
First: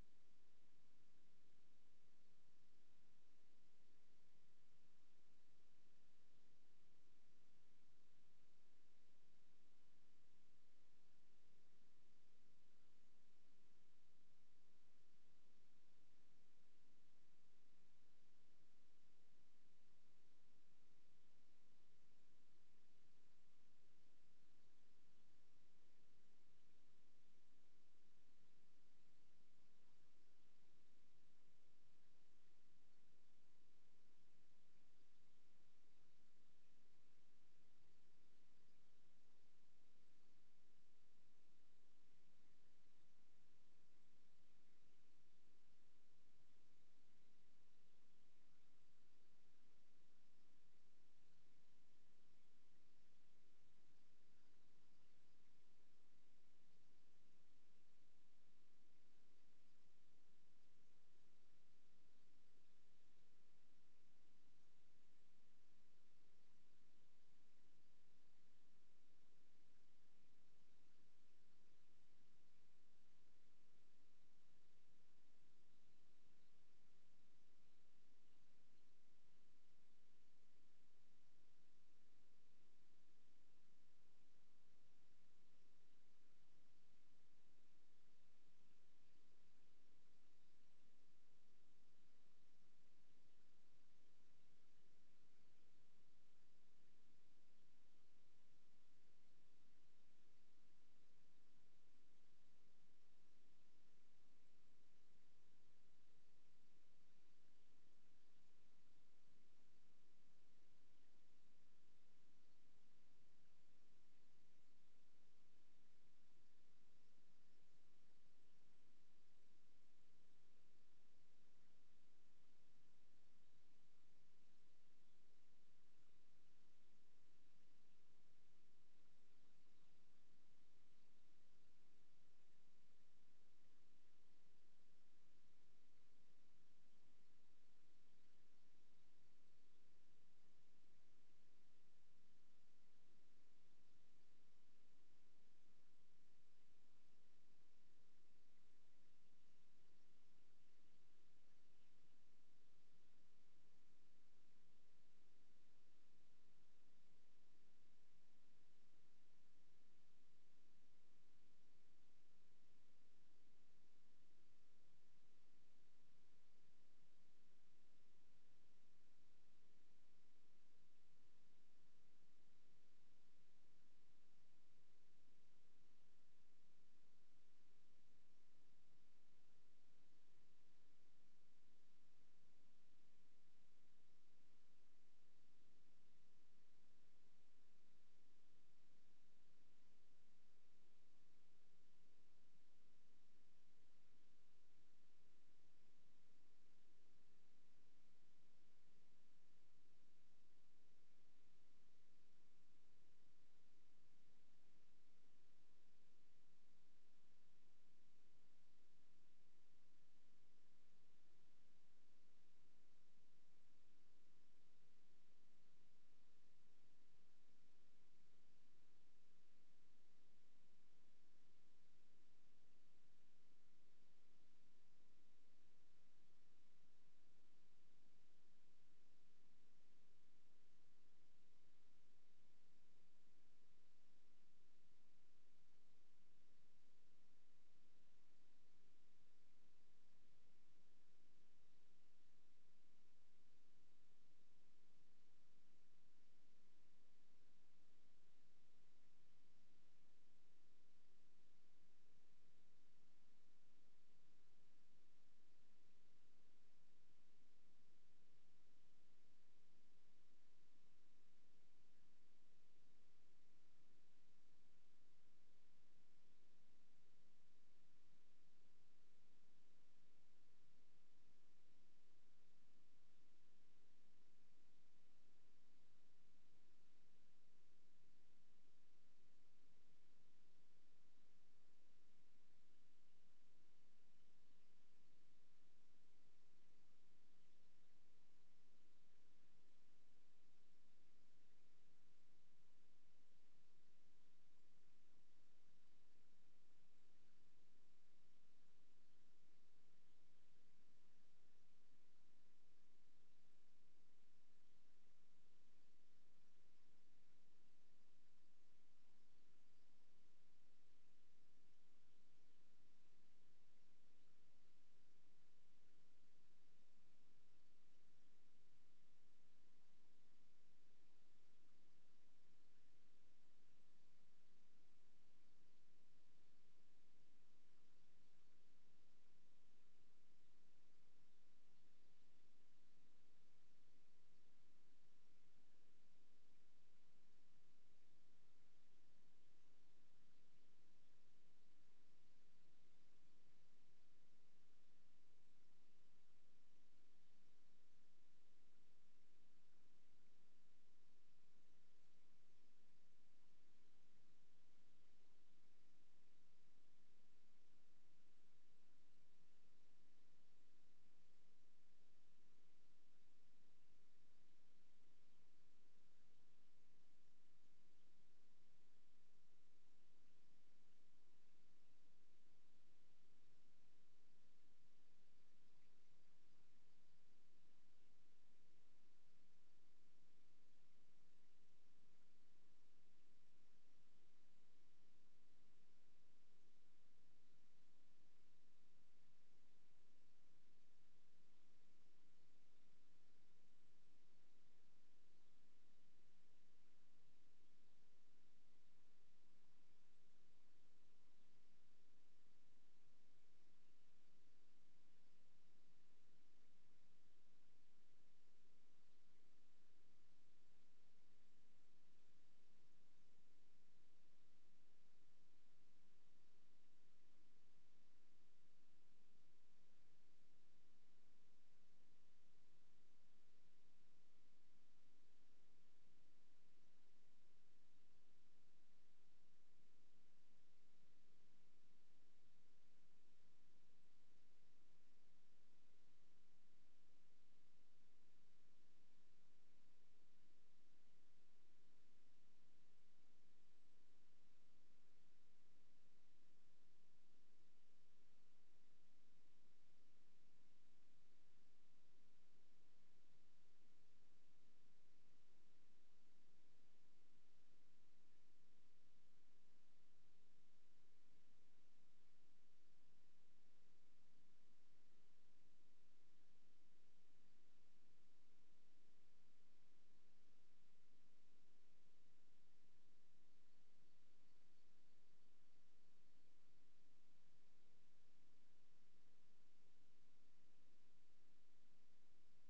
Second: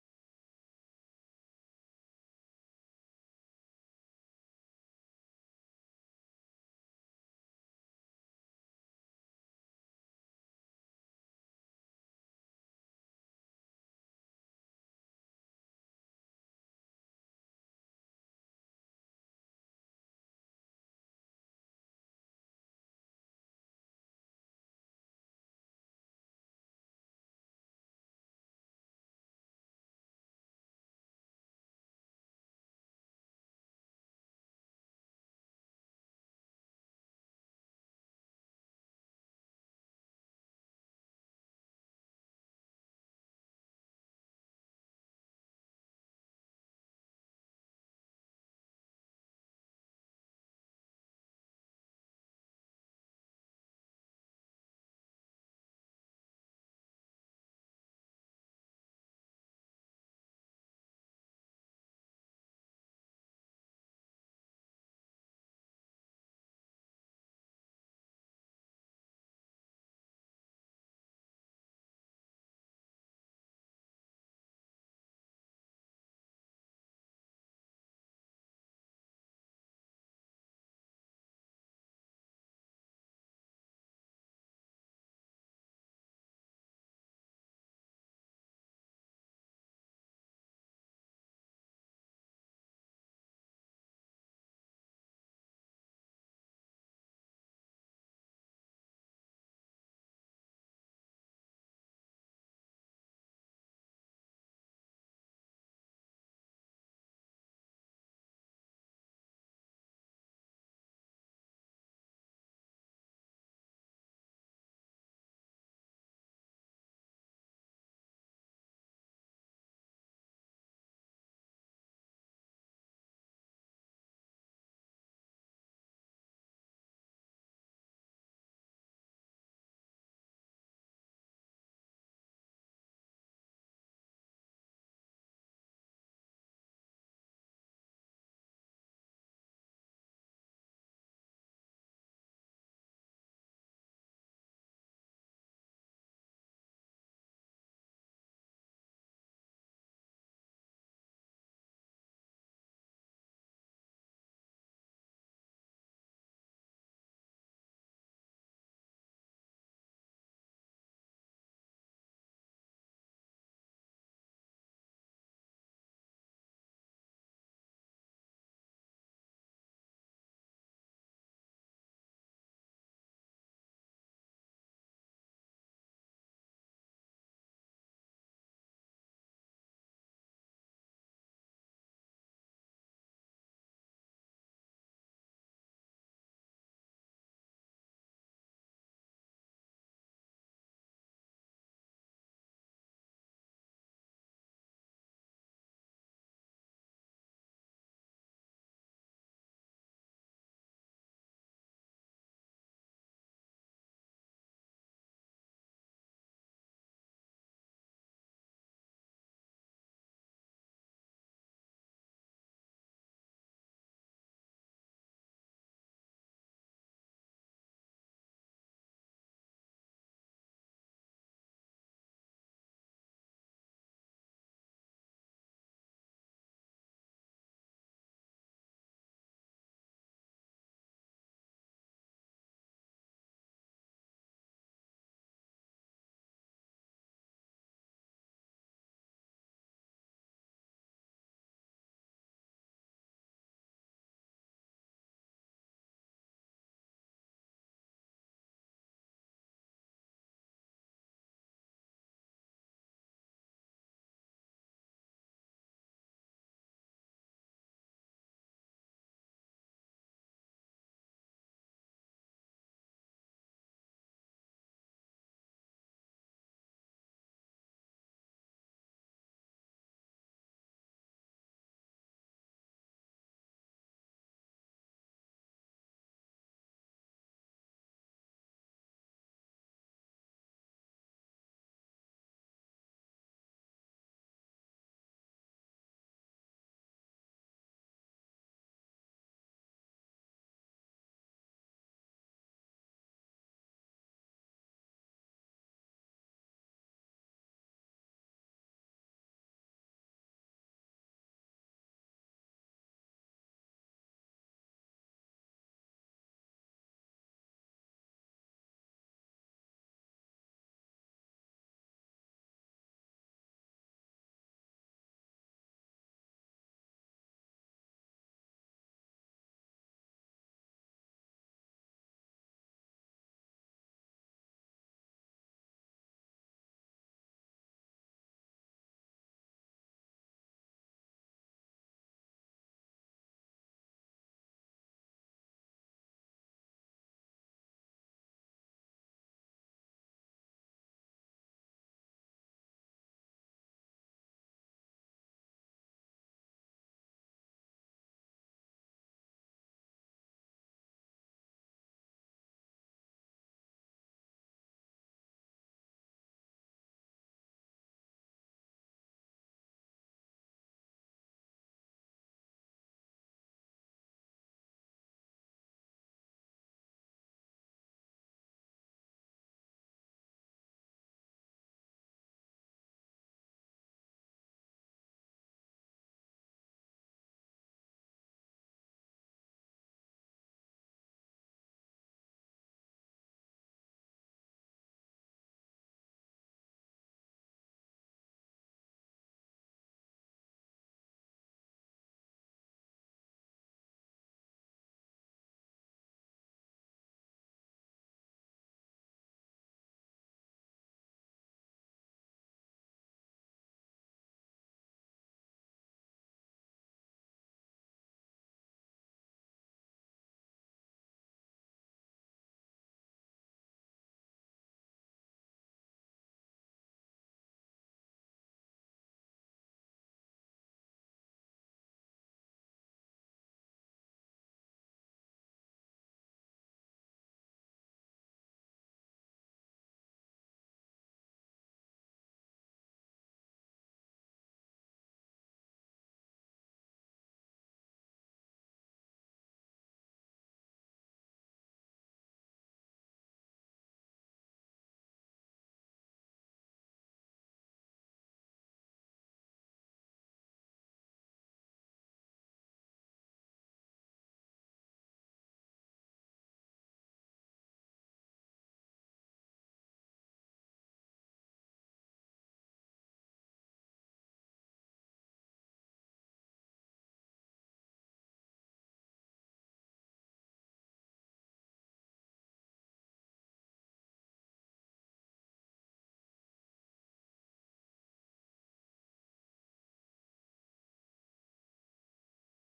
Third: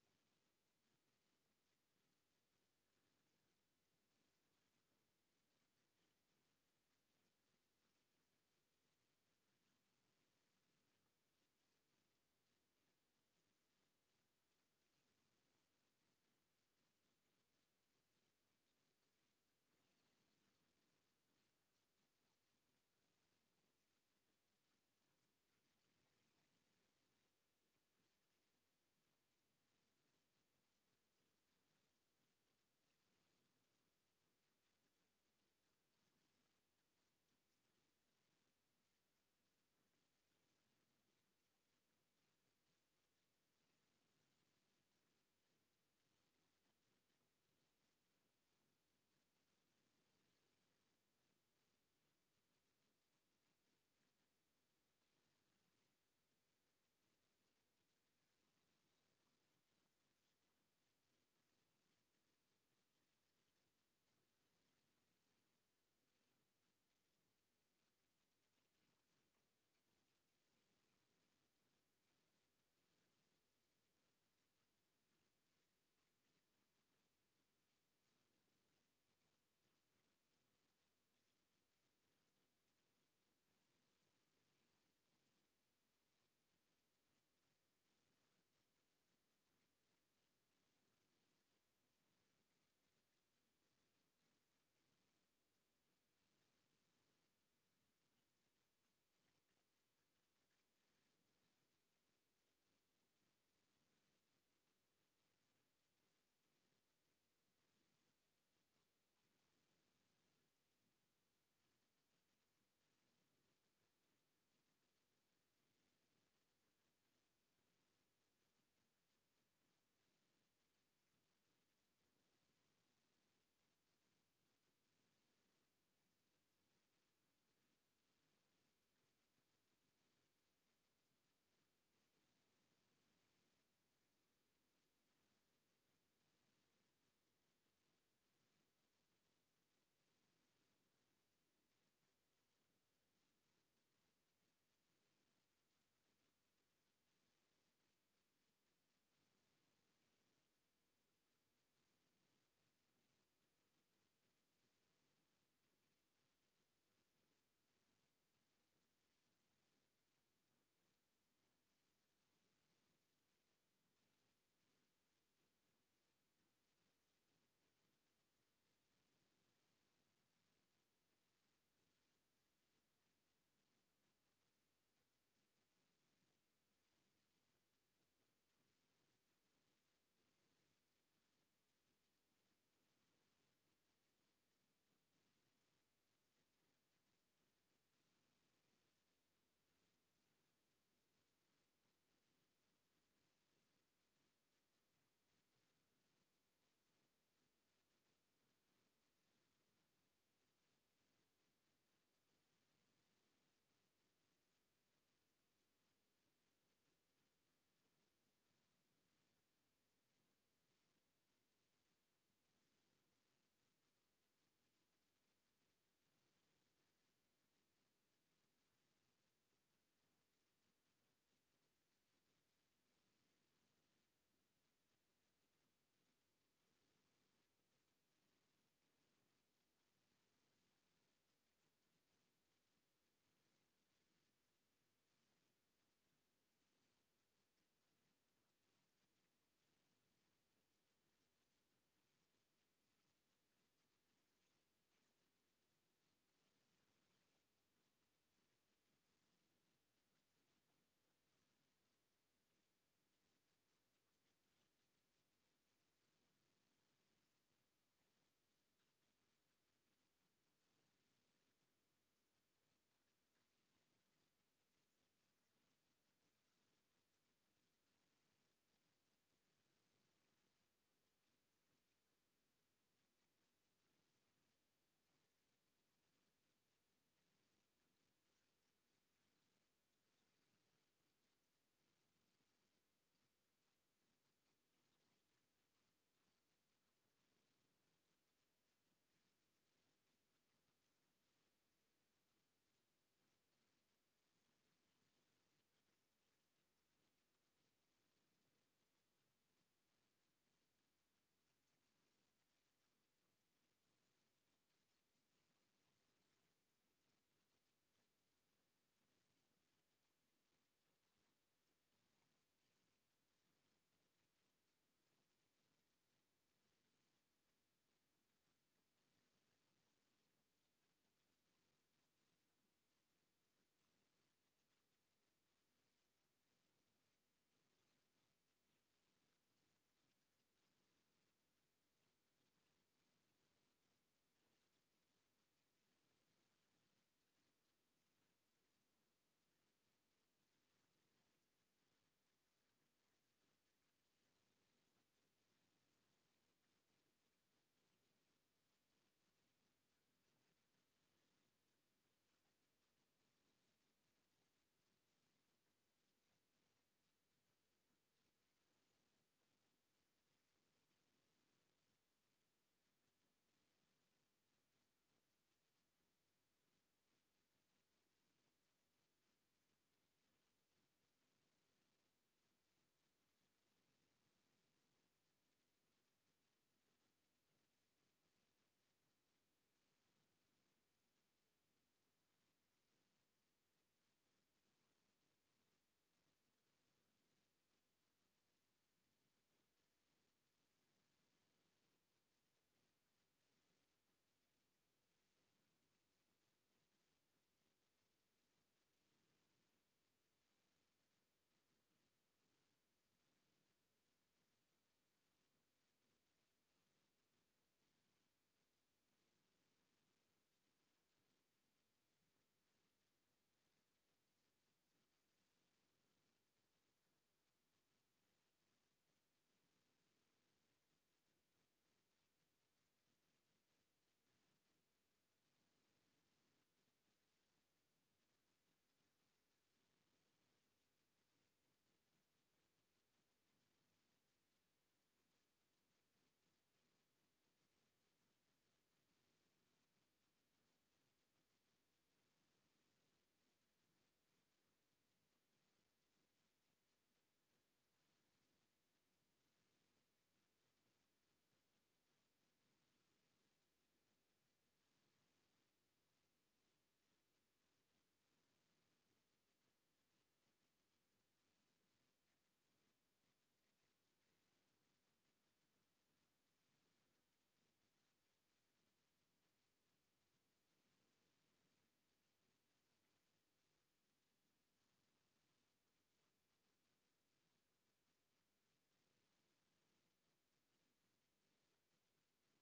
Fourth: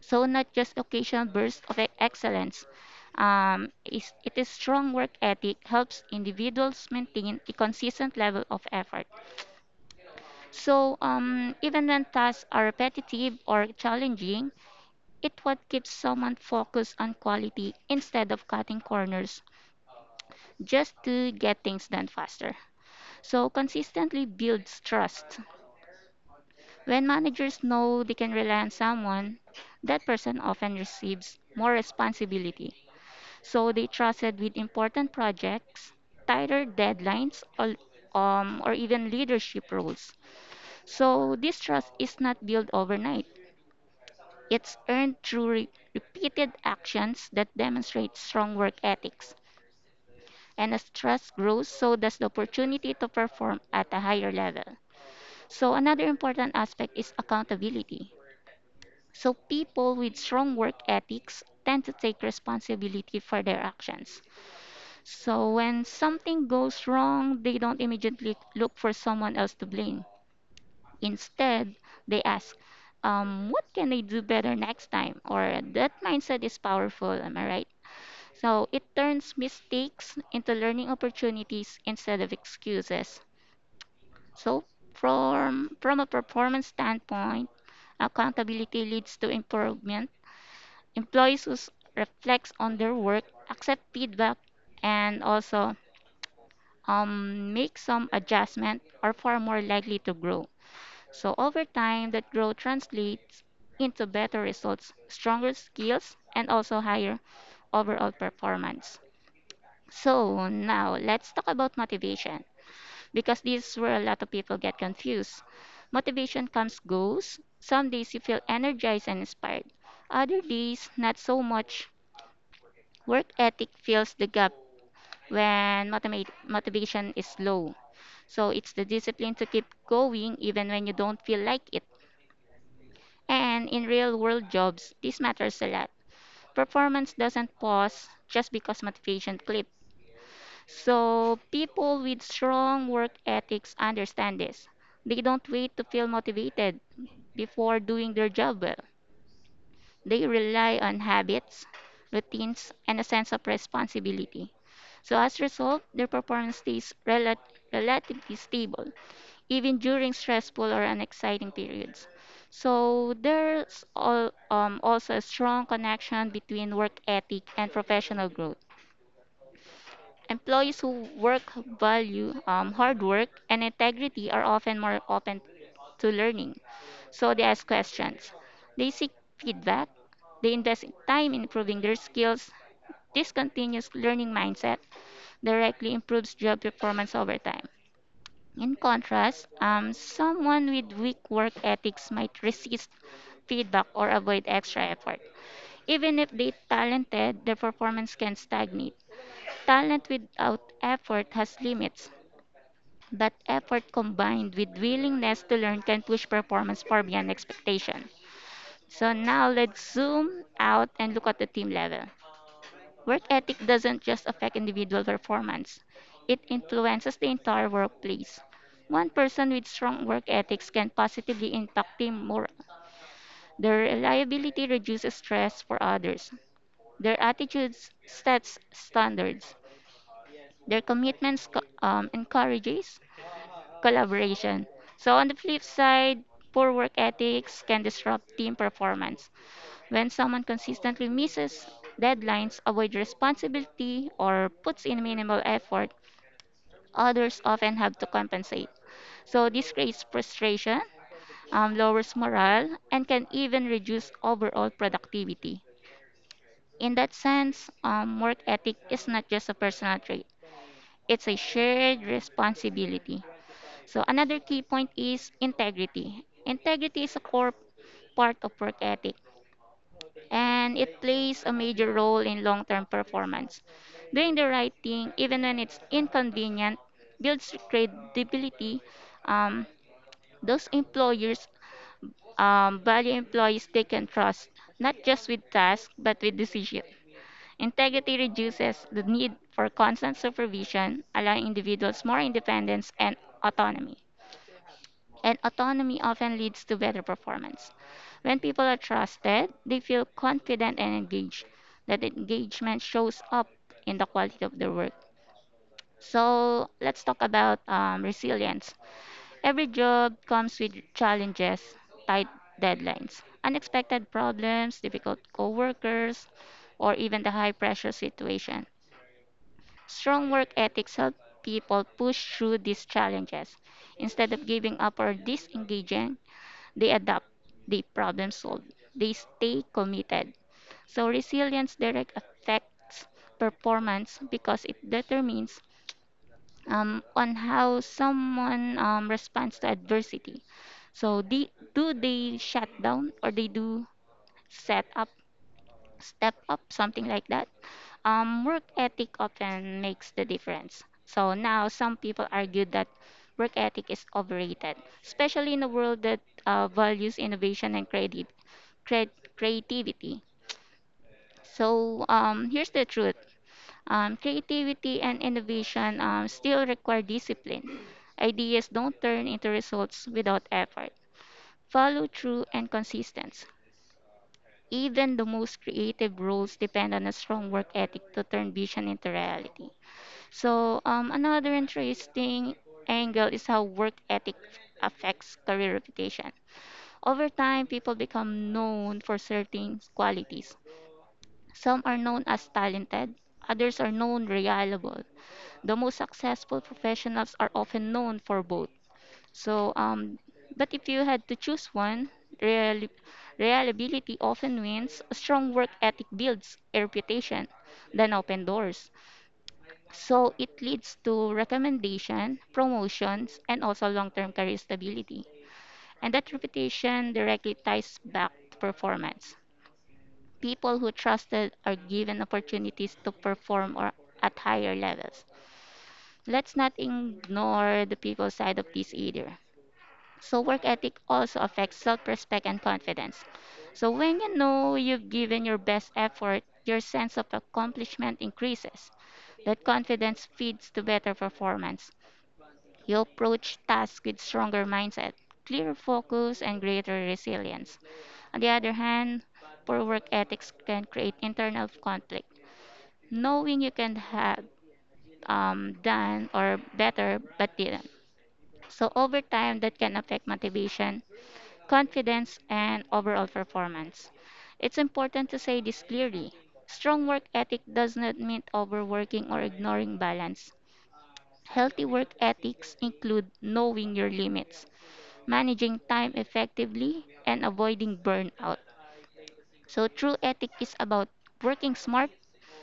[SPEAKER 4] So, not just occasional bursts of e- excellence. Um, is, it is strong work ethic helps individuals maintain a consistent level of effort. So, um, even when tasks are repetitive or challenging, it what keeps someone focused on quality instead of cutting corners just to get things done faster. So consistently builds trust. When managers know they can rely on someone, that person often receives more responsibility. So they trusted with important projects, tighter deadlines, or, um, or even leadership roles. So this trust is not built overnight. It's earned through re- repeated actions that demonstrate strong work ethics. And as trust grows, so does the opportunity to perform at a higher level. So, another important aspect is accountability. So, people with strong work ethics tend to take responsibility for their actions. So, when something goes wrong, they don't immediately look for someone else to blame. Instead, they ask, um, what can I do better next time? Or that mindset is powerful, am I right? So it turns mistakes into learning opportunities instead of excuses. So from from a performance standpoint, accountability leads to improvement. Employees who s- reflect on their work, accept feedback, and also um, make some adjustment are far more likely to grow. So over time, that growth translates into better results, stronger skills, and also higher overall performance. So now let's talk about motivation because this is where a lot of people get confused. Motivation comes goes. Some days you feel energized and inspired. Other days not so much. Work ethic fills the gap when motivate, motivation is low. So it's the discipline to keep going even when you don't feel like it. And in real world jobs, this matters a lot. Performance doesn't pause just because motivation clips. So people with strong work ethics understand this. They don't wait to feel motivated before doing their job well. They rely on habits, routines, and a sense of responsibility. So as a result, their performance stays rel- relatively stable, even during stressful or unexciting periods. So there's all, um, also a strong connection between work ethic and professional growth. Employees who work value um, hard work and integrity are often more open to learning. So they ask questions. They seek feedback. They invest time in improving their skills. This continuous learning mindset directly improves job performance over time. In contrast, um, someone with weak work ethics might resist feedback or avoid extra effort. Even if they're talented, their performance can stagnate. Talent without effort has limits, but effort combined with willingness to learn can push performance far beyond expectation. So now let's zoom out and look at the team level. Work ethic doesn't just affect individual performance, it influences the entire workplace. One person with strong work ethics can positively impact team morale. Their reliability reduces stress for others. Their attitudes sets standards. Their commitments co- um, encourages collaboration. So, on the flip side, poor work ethics can disrupt team performance. When someone consistently misses deadlines, avoids responsibility, or puts in minimal effort, others often have to compensate. So, this creates frustration, um, lowers morale, and can even reduce overall productivity. In that sense, um, work ethic is not just a personal trait, it's a shared responsibility. So another key point is integrity. Integrity is a core part of work ethic and it plays a major role in long-term performance. Doing the right thing, even when it's inconvenient, builds credibility. Um, those employers um, value employees they can trust, not just with tasks, but with decisions. Integrity reduces the need for constant supervision, allowing individuals more independence and autonomy. And autonomy often leads to better performance. When people are trusted, they feel confident and engaged. That engagement shows up in the quality of their work. So let's talk about um, resilience. Every job comes with challenges, tight deadlines, unexpected problems, difficult coworkers, or even the high pressure situation. Strong work ethics help people push through these challenges. Instead of giving up or disengaging, they adapt, they problem solve, they stay committed. So resilience direct affects performance because it determines um, on how someone um, responds to adversity. So they, do they shut down or they do set up, step up, something like that? Um, work ethic often makes the difference. So now some people argue that work ethic is overrated, especially in a world that uh, values innovation and creative, cre- creativity. So um, here's the truth: um, creativity and innovation um, still require discipline. Ideas don't turn into results without effort. Follow through and consistency. Even the most creative roles depend on a strong work ethic to turn vision into reality. So um, another interesting angle is how work ethic affects career reputation. Over time, people become known for certain qualities. Some are known as talented, others are known reliable. The most successful professionals are often known for both. So, um, but if you had to choose one, reali- reliability often wins. A strong work ethic builds a reputation, then open doors. So it leads to recommendation, promotions, and also long-term career stability. And that reputation directly ties back to performance. People who trusted are given opportunities to perform or at higher levels. Let's not ignore the people side of this either. So work ethic also affects self-respect and confidence. So when you know you've given your best effort, your sense of accomplishment increases. That confidence feeds to better performance. You approach tasks with stronger mindset, clearer focus, and greater resilience. On the other hand, poor work ethics can create internal conflict. Knowing you can have um, done or better but didn't. So over time, that can affect motivation, confidence, and overall performance. It's important to say this clearly. Strong work ethic does not mean overworking or ignoring balance. Healthy work ethics include knowing your limits, managing time effectively, and avoiding burnout. So, true ethic is about working smart,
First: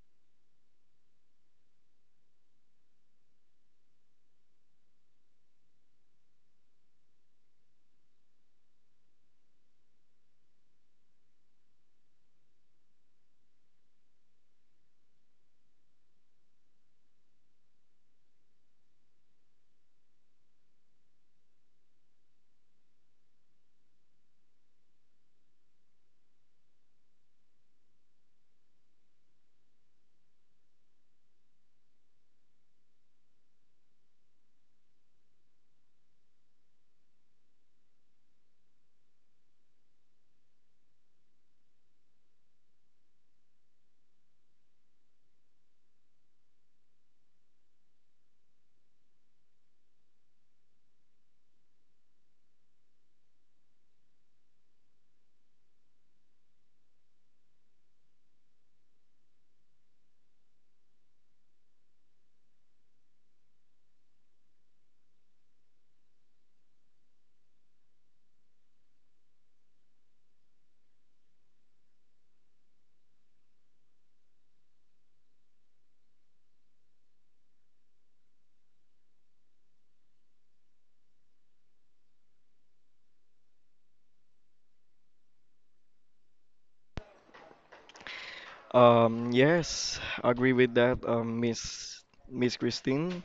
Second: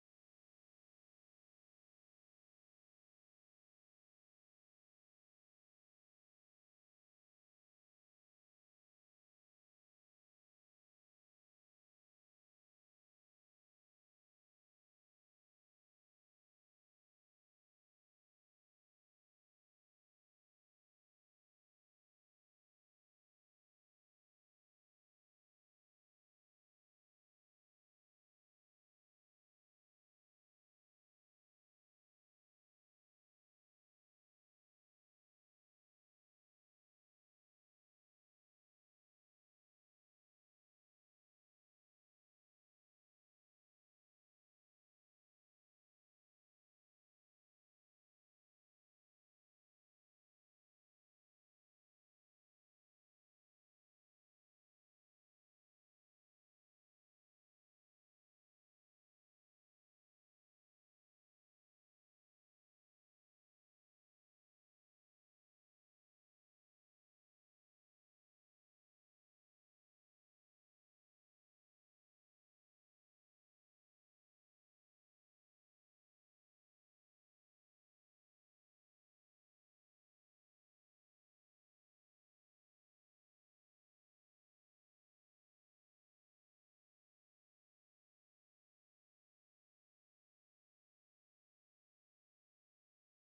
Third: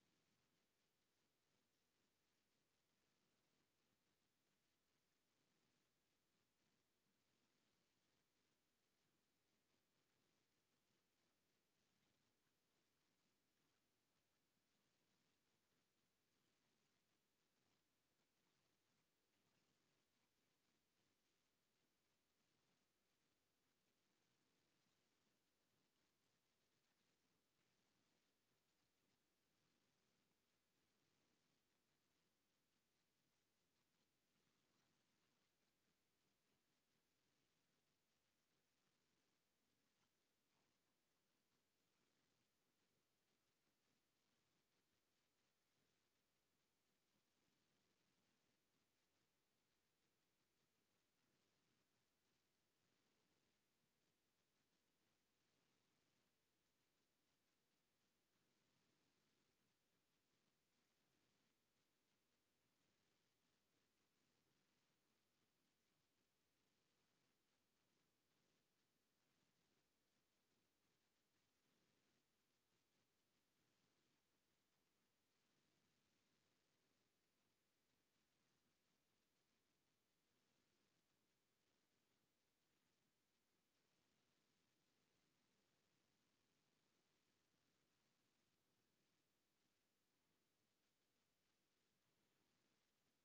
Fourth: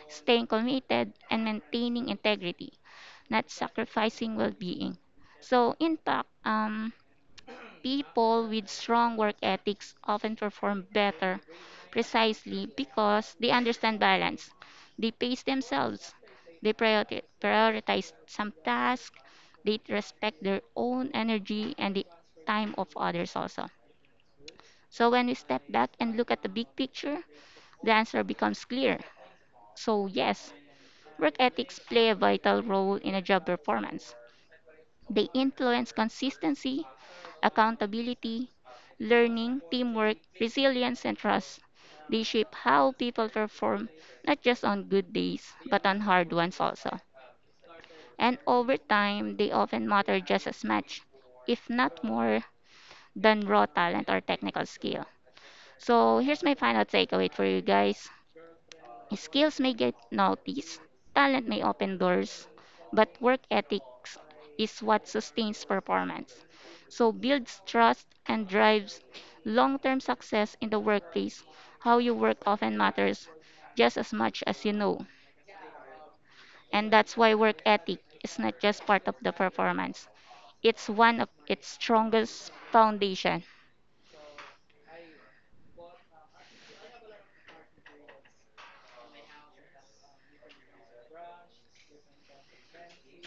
[SPEAKER 4] staying committed, and maintaining integrity, not sacrificing well being. So, in fact, um, people with strong work ethics often perform better precisely because they understand balance. They pace themselves, they priori- prioritize some tasks, they respect their own energy and the time of others also. So when we step back and look at the big picture, the answer becomes clear. So yes, work ethics play a vital role in a job performance. They influence consistency, accountability, learning, teamwork, resilience, and trust. They shape how people perform not just on good days, but on hard ones also. And over time, they often matter just as much, if not more, than raw talent or technical skill. So here's my final takeaway for you guys. Skills may get noticed, talent may open doors, but work ethics is what sustains performance. So builds trust and drives long-term success in the workplace. How you work often matters just as much as you know. And that's why work ethic is not just part of the performance. It's one of its strongest foundation.
[SPEAKER 1] Um, yes, agree with that, um, Miss Miss Christine.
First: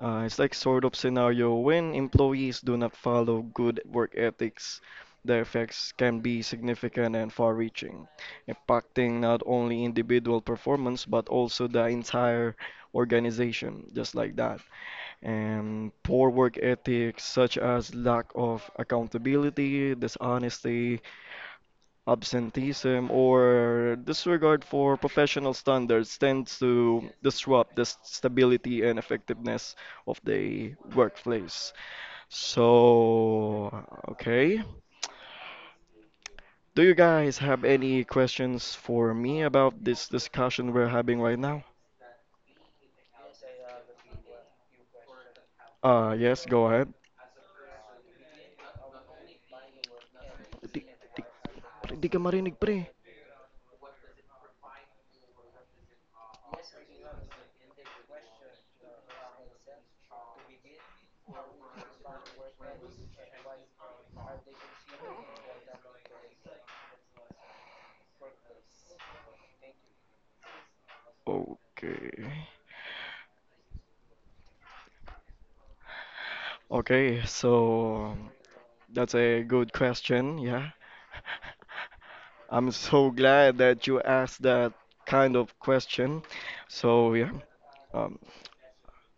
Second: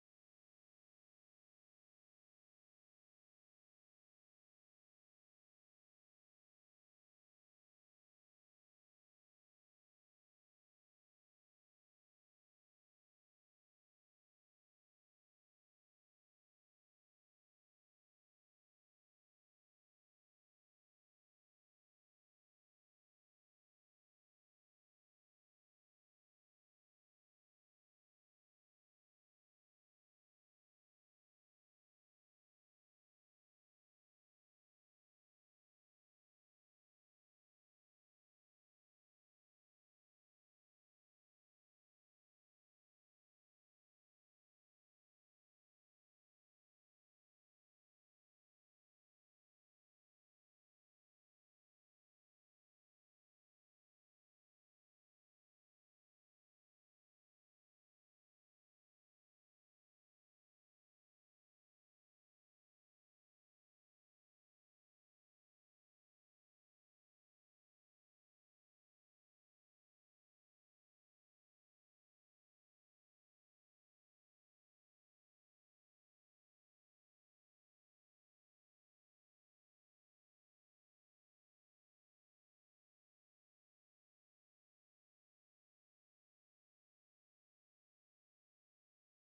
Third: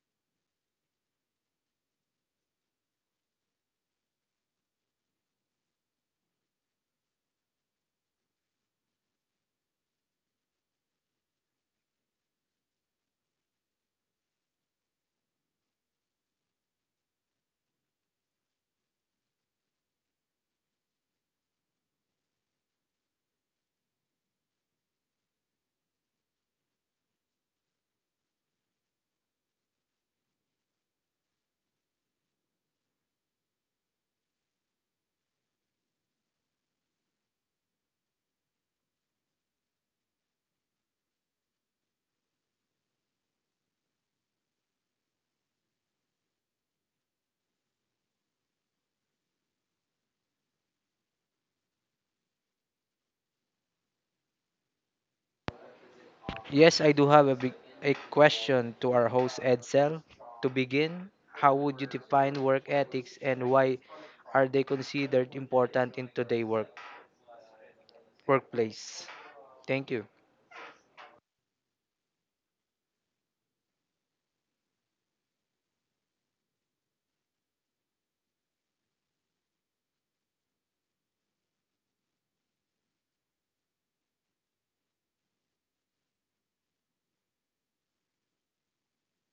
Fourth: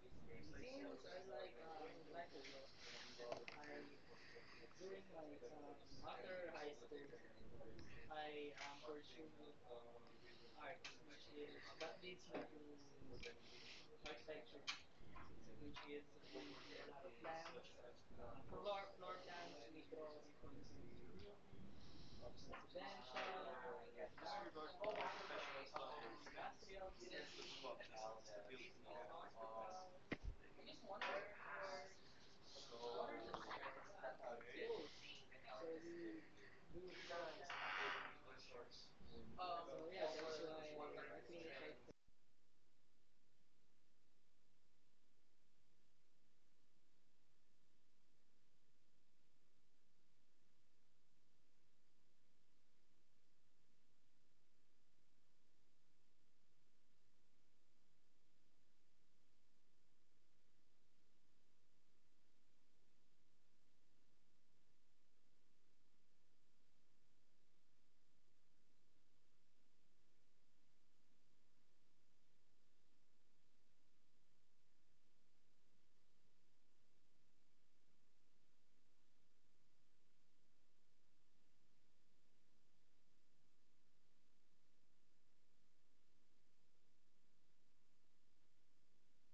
[SPEAKER 1] Uh, it's like sort of scenario when employees do not follow good work ethics, the effects can be significant and far-reaching, impacting not only individual performance but also the entire organization, just like that. And poor work ethics such as lack of accountability, dishonesty, absenteeism, or disregard for professional standards tends to disrupt the s- stability and effectiveness of the workplace. So, okay. Do you guys have any questions for me about this discussion we're having right now? Uh, yes, go ahead. Di, di, Pre, di ka marinig pre.
[SPEAKER 2] Yes, I do have a big a question to our host Edsel. To begin, how would you define work ethics and why are they considered important in today's work workplace? Thank you.
[SPEAKER 1] Okay. Okay, so um, that's a good question, yeah. I'm so glad that you asked that kind of question. So, yeah. uh,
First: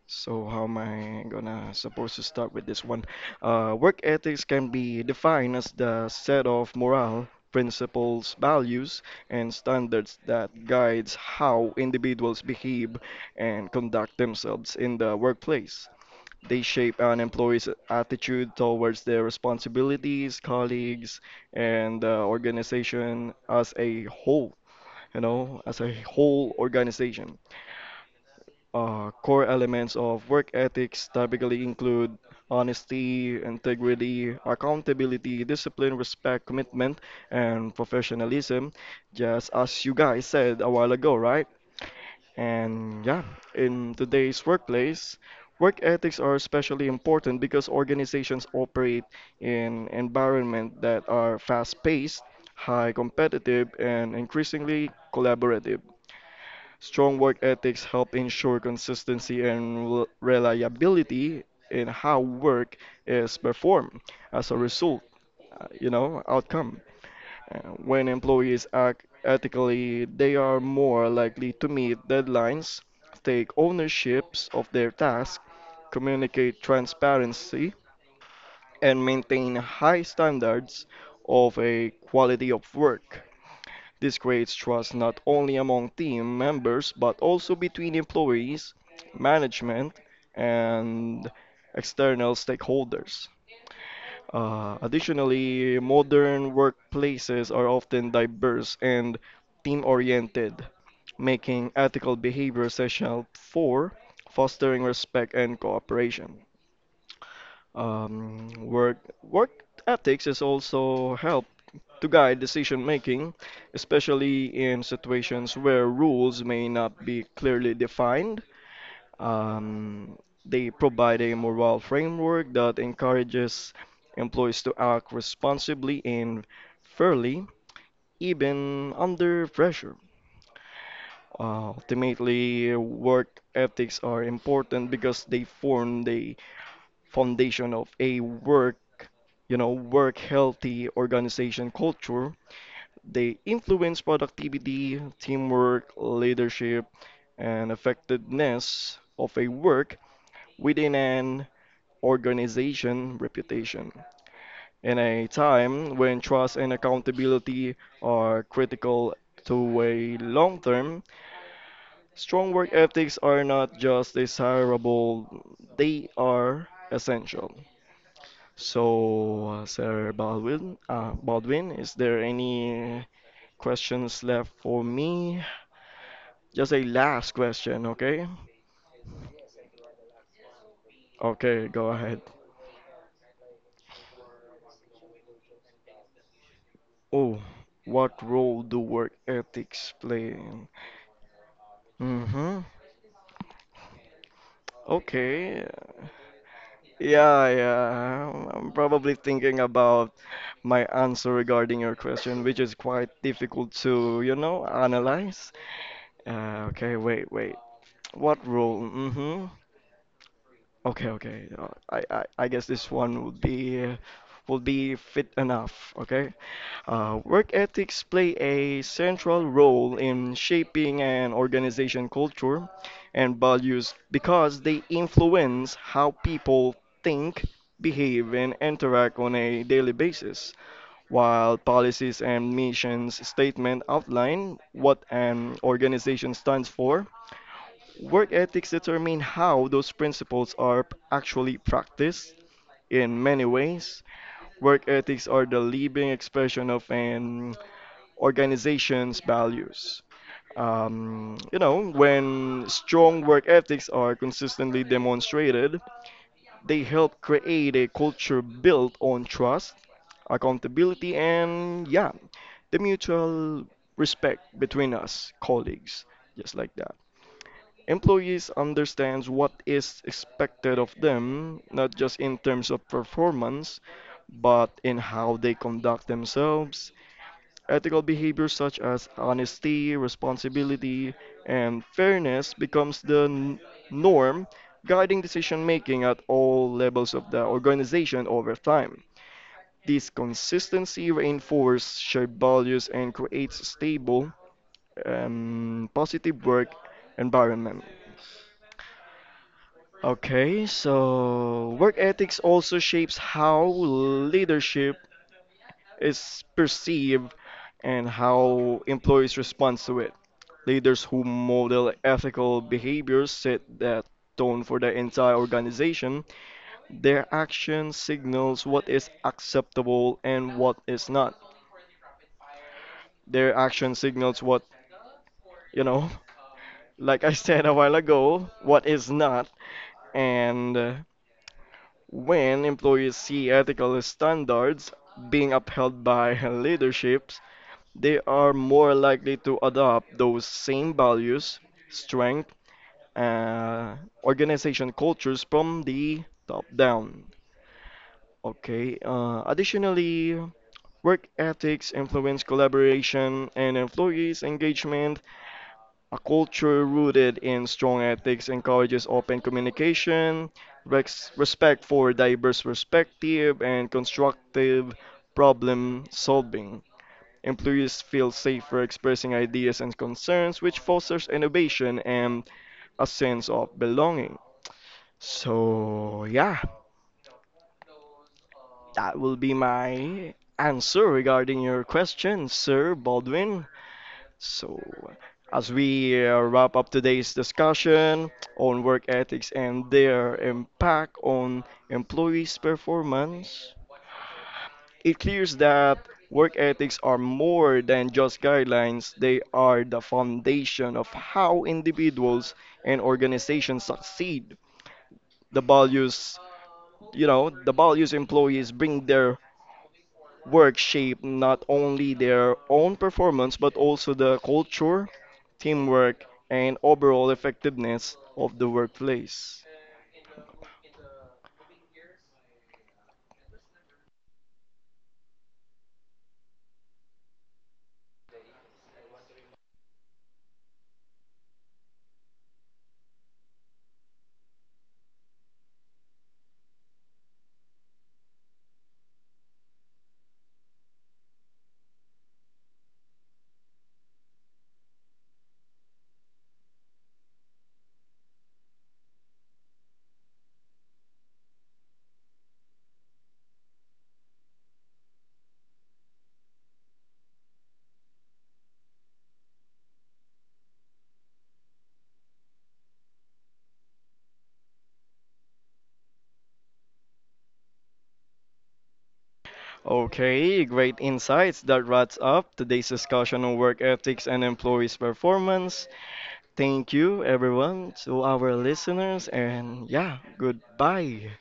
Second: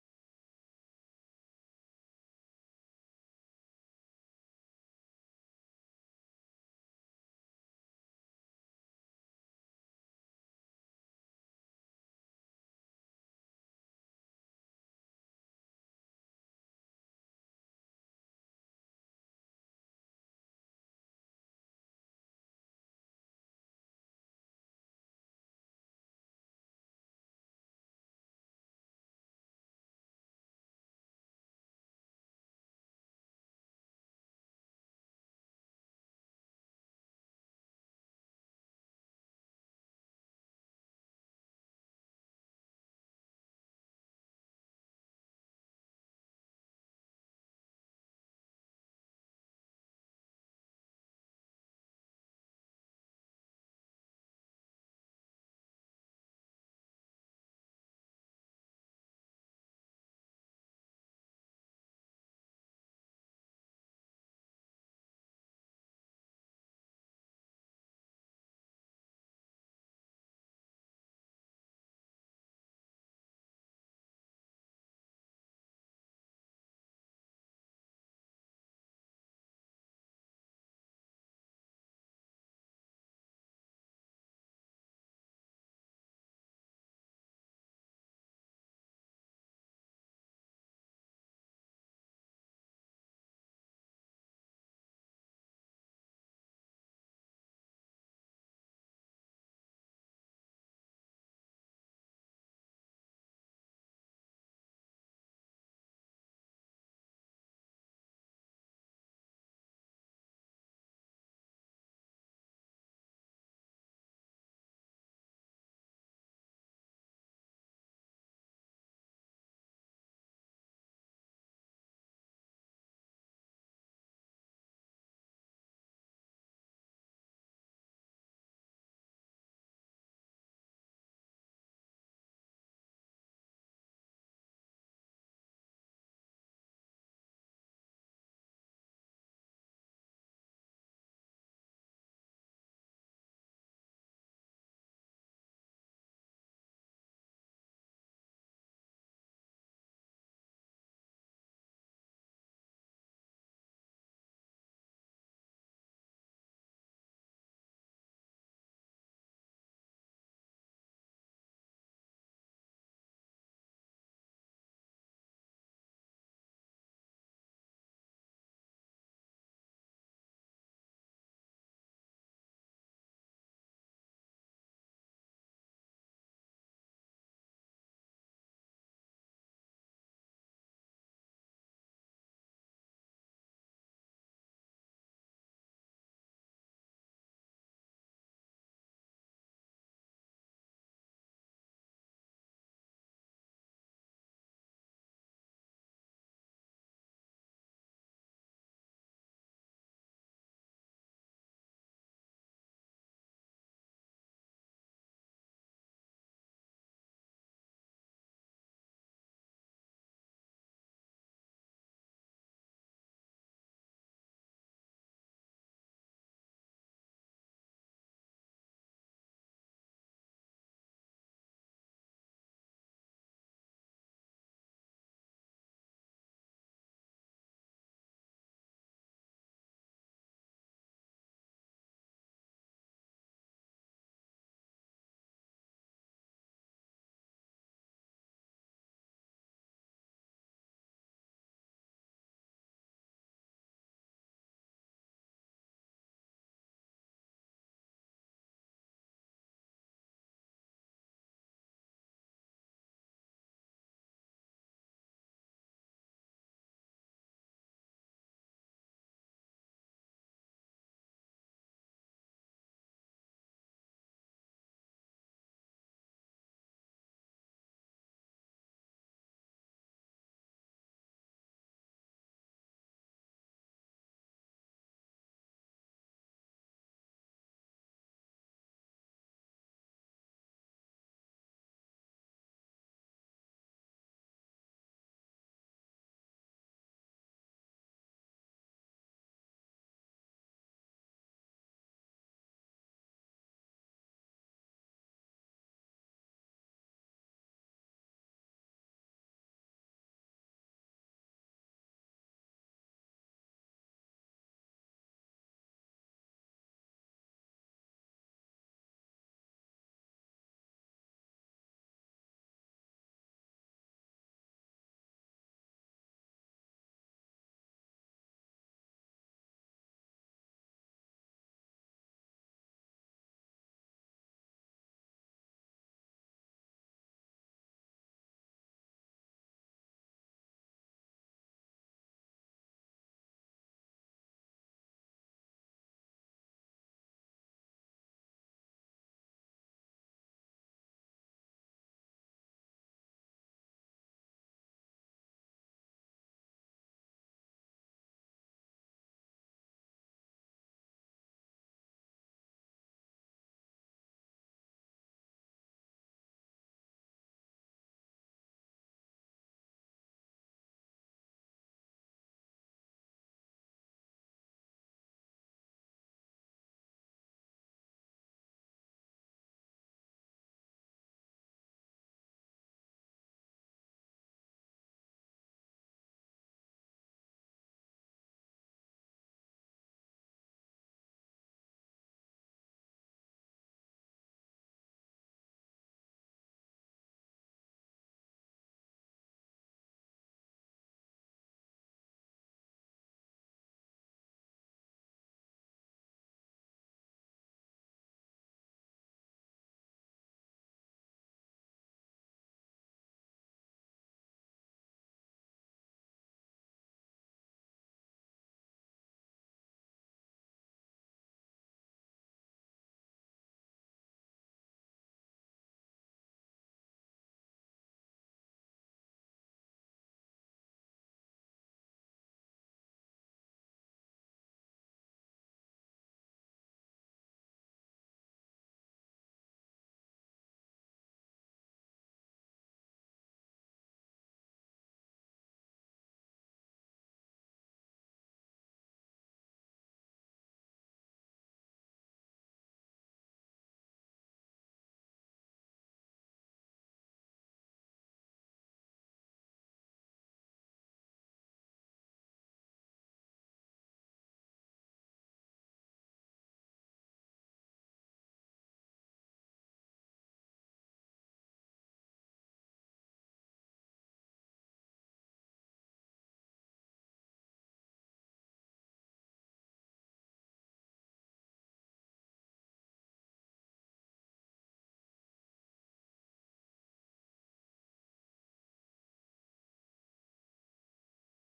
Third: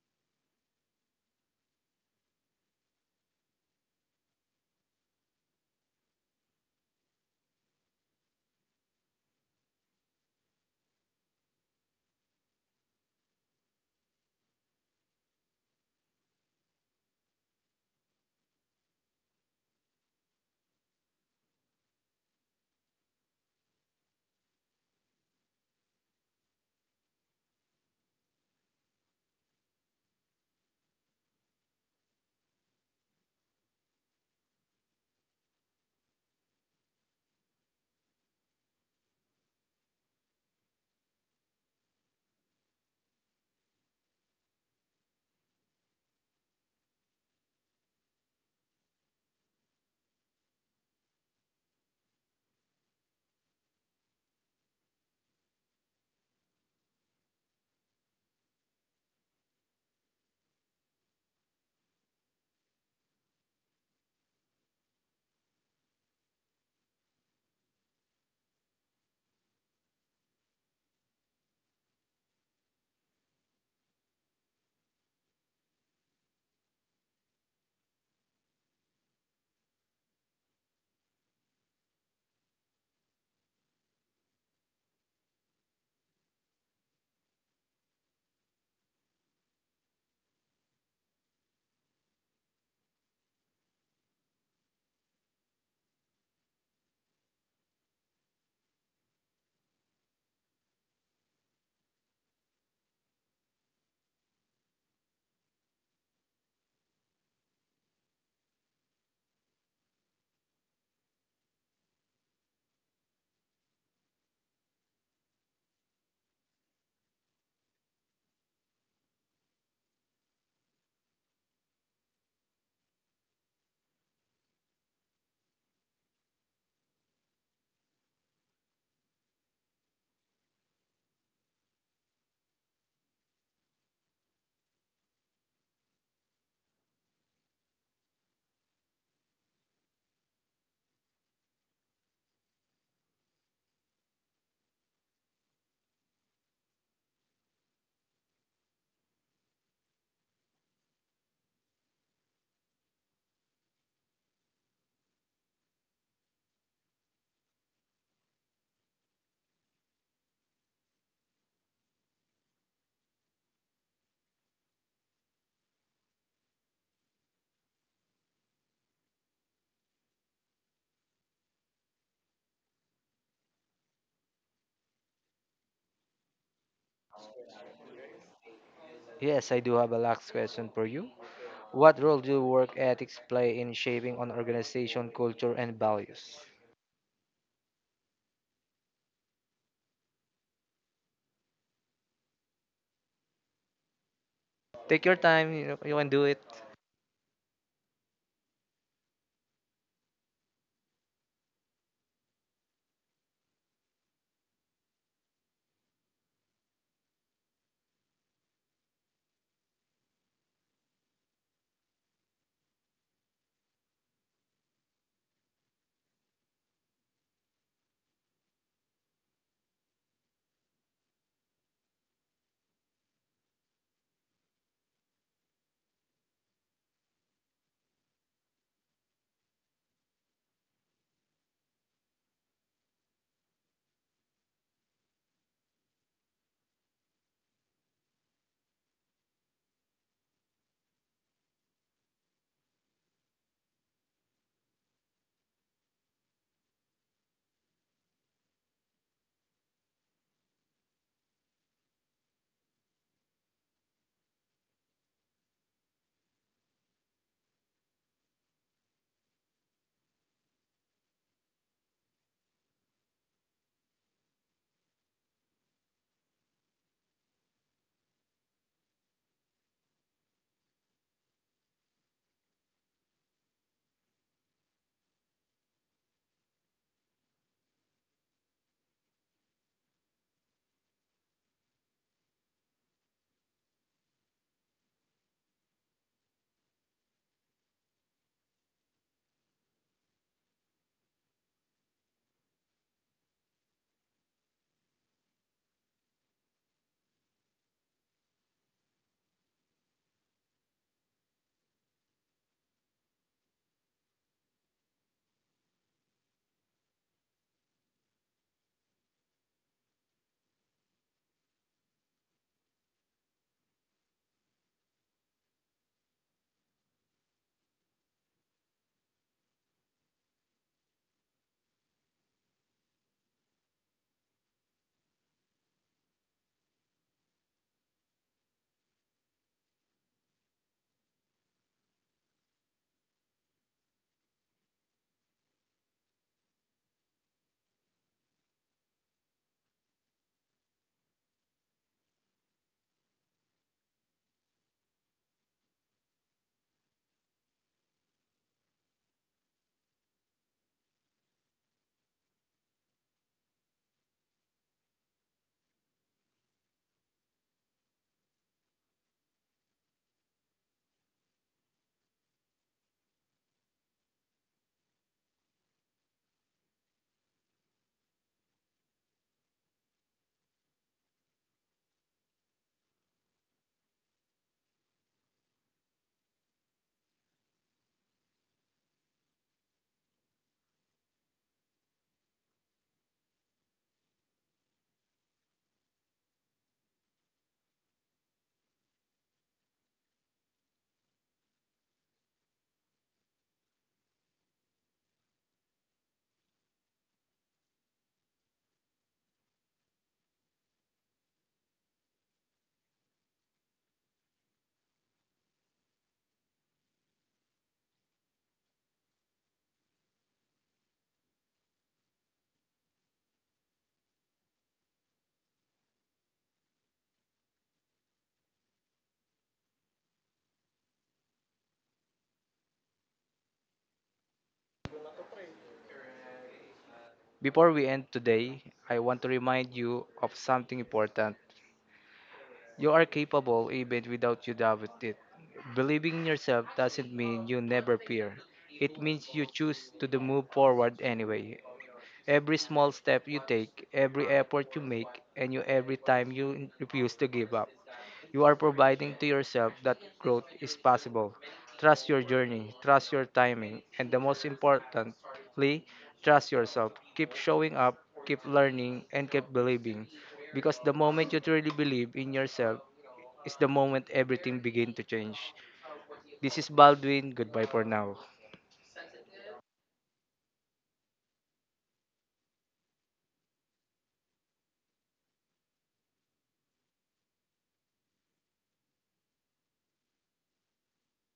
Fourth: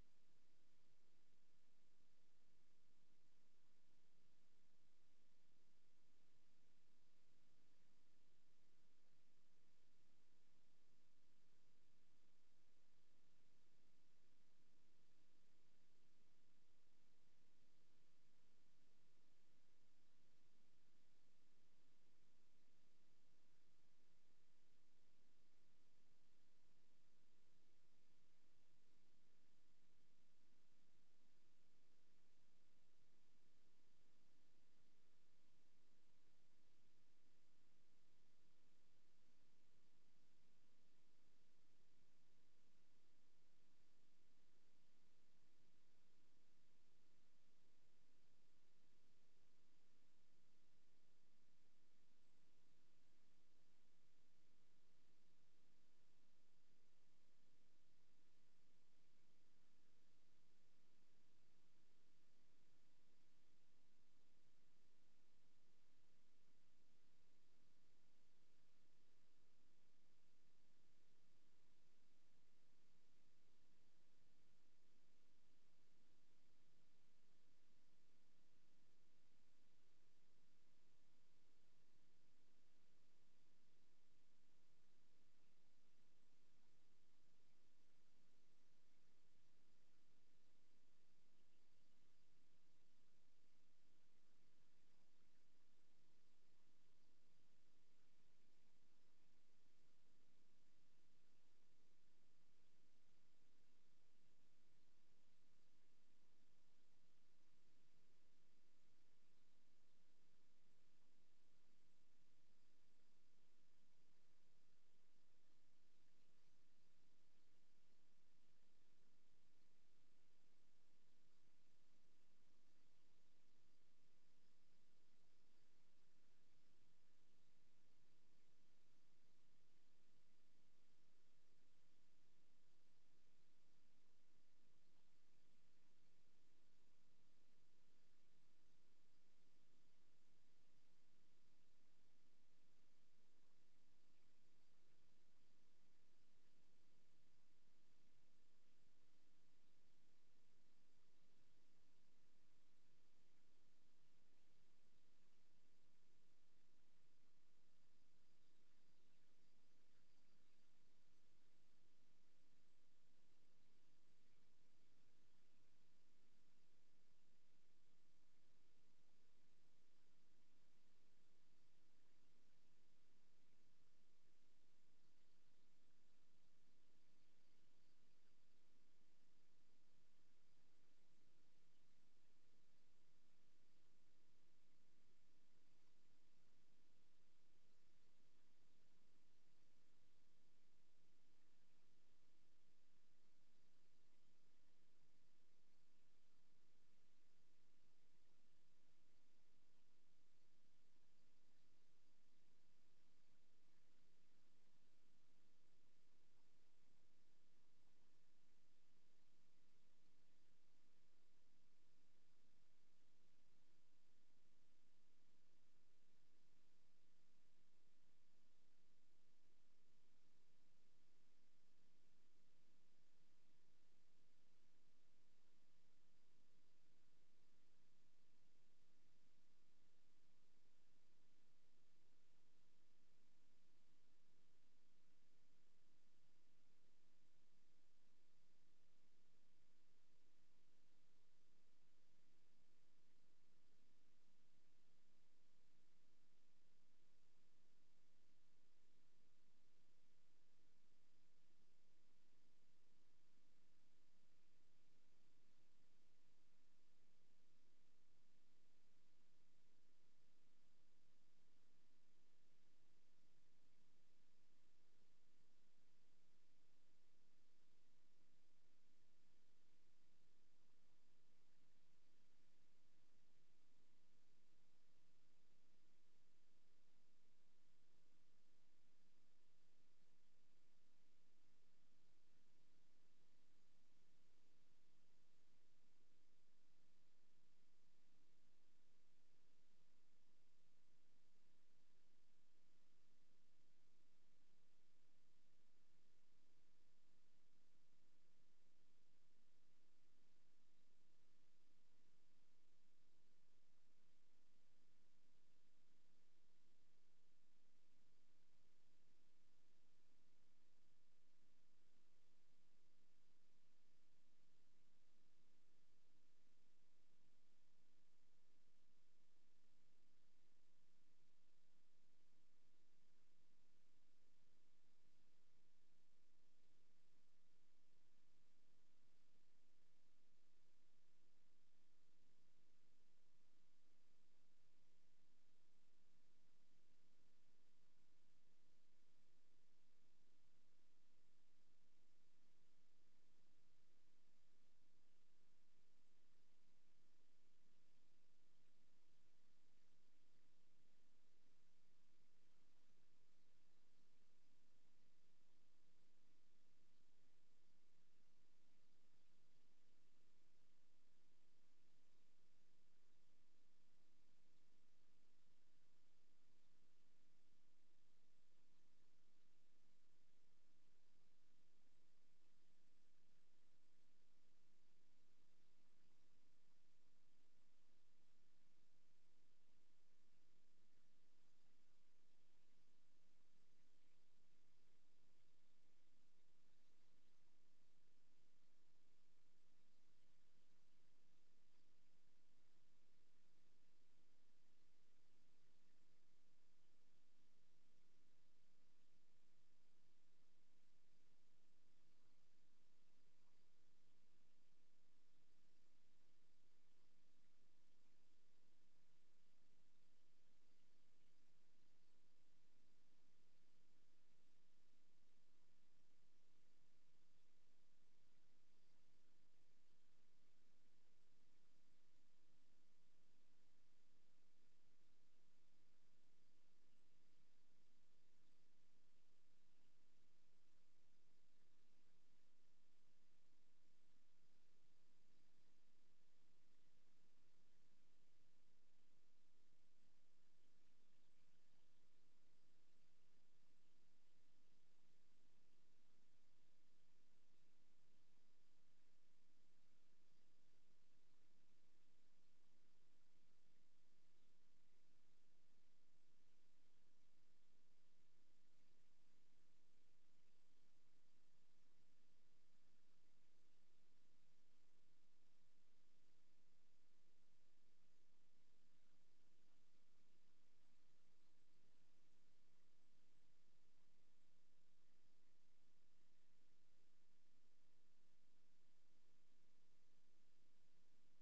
[SPEAKER 1] So how am I gonna supposed to start with this one? Uh, work ethics can be defined as the set of moral principles, values, and standards that guides how individuals behave and conduct themselves in the workplace. They shape an employee's attitude towards their responsibilities, colleagues, and the organization as a whole, you know, as a whole organization. Uh, core elements of work ethics typically include honesty, integrity, accountability, discipline, respect, commitment, and professionalism, just as you guys said a while ago, right? And yeah, in today's workplace, work ethics are especially important because organizations operate in environments that are fast-paced, high competitive, and increasingly collaborative. Strong work ethics help ensure consistency and rel- reliability in how work is performed. As a result, uh, you know, outcome. Uh, When employees act ethically, they are more likely to meet deadlines, take ownerships of their tasks, communicate transparency, and maintain high standards of a quality of work. This creates trust not only among team members but also between employees, management, and external stakeholders. Uh, additionally, modern workplaces are often diverse and team oriented, making ethical behavior essential for fostering respect and cooperation. Um, work, work ethics is also help to guide decision making, especially in situations where rules may not be clearly defined. Um, they provide a moral framework that encourages employees to act responsibly and fairly, even under pressure. Uh, ultimately, work ethics are important because they form the foundation of a work, you know, work healthy organization culture. They influence productivity, teamwork, leadership, and effectiveness of a work within an organization reputation. In a time when trust and accountability are critical to a long term, strong work ethics are not just desirable, they are essential. So, uh, Sir Baldwin, uh, Baldwin, is there any questions left for me? Just a last question, okay?
[SPEAKER 2] Yes, I do have a last question for you.
[SPEAKER 1] Okay, go
[SPEAKER 2] What role
[SPEAKER 1] ahead.
[SPEAKER 2] do work ethics play in shaping an organization culture and values?
[SPEAKER 1] Oh, what role do work ethics play in? Mm-hmm.
[SPEAKER 2] Take your time,
[SPEAKER 1] Okay.
[SPEAKER 2] you, know, you can do it.
[SPEAKER 1] Yeah, yeah. I'm I'm probably thinking about my answer regarding your question, which is quite difficult to, you know, analyze. Uh, okay, wait, wait. What role? Mm-hmm. Okay, okay. Uh, I, I, I guess this one would be uh, would be fit enough. Okay. Uh, work ethics play a central role in shaping an organization culture and values because they influence how people think, behave, and interact on a daily basis. While policies and missions statement outline what an organization stands for, work ethics determine how those principles are actually practiced in many ways. Work ethics are the living expression of an organization's values. Um, you know, when strong work ethics are consistently demonstrated, they help create a culture built on trust, accountability, and yeah, the mutual respect between us colleagues, just like that. Employees understands what is expected of them, not just in terms of performance, but in how they conduct themselves. Ethical behavior such as honesty, responsibility, and fairness becomes the n- norm guiding decision making at all levels of the organization over time. This consistency reinforces shared values and creates a stable, um, positive work environment. Okay, so work ethics also shapes how leadership is perceived and how employees respond to it. Leaders who model ethical behaviors set that tone for the entire organization. Their action signals what is acceptable and what is not. Their action signals what, you know, like I said a while ago, what is not. And uh, When employees see ethical standards being upheld by leaderships, they are more likely to adopt those same values, strength, uh, organization cultures from the top down. Okay. Uh, additionally, work ethics influence collaboration and employees' engagement a culture rooted in strong ethics encourages open communication, rex- respect for diverse perspective, and constructive problem solving. Employees feel safer expressing ideas and concerns, which fosters innovation and a sense of belonging. So, yeah, that will be my answer regarding your question, Sir Baldwin. So, as we uh, wrap up today's discussion on work ethics and their impact on employees' performance, it clears that work ethics are more than just guidelines, they are the foundation of how individuals and organizations succeed. The values you know the values employees bring their work shape not only their own performance but also the culture, teamwork, and overall effectiveness of the workplace.
[SPEAKER 2] Before we end today, I want to remind you of something important. You are capable even without you doubt it. Believing in yourself doesn't mean you never fear. It means you choose to the move forward anyway. Every small step you take, every effort you make, and you every time you refuse to give up. You are providing to yourself that growth is possible. Trust your journey, trust your timing, and the most importantly, trust yourself. Keep showing up, keep learning, and keep believing because the moment you truly believe in yourself is the moment everything begin to change. This is Baldwin. Goodbye for now.
[SPEAKER 1] Okay, great insights. That wraps up today's discussion on work ethics and employees' performance. Thank you, everyone, to our listeners, and yeah, goodbye.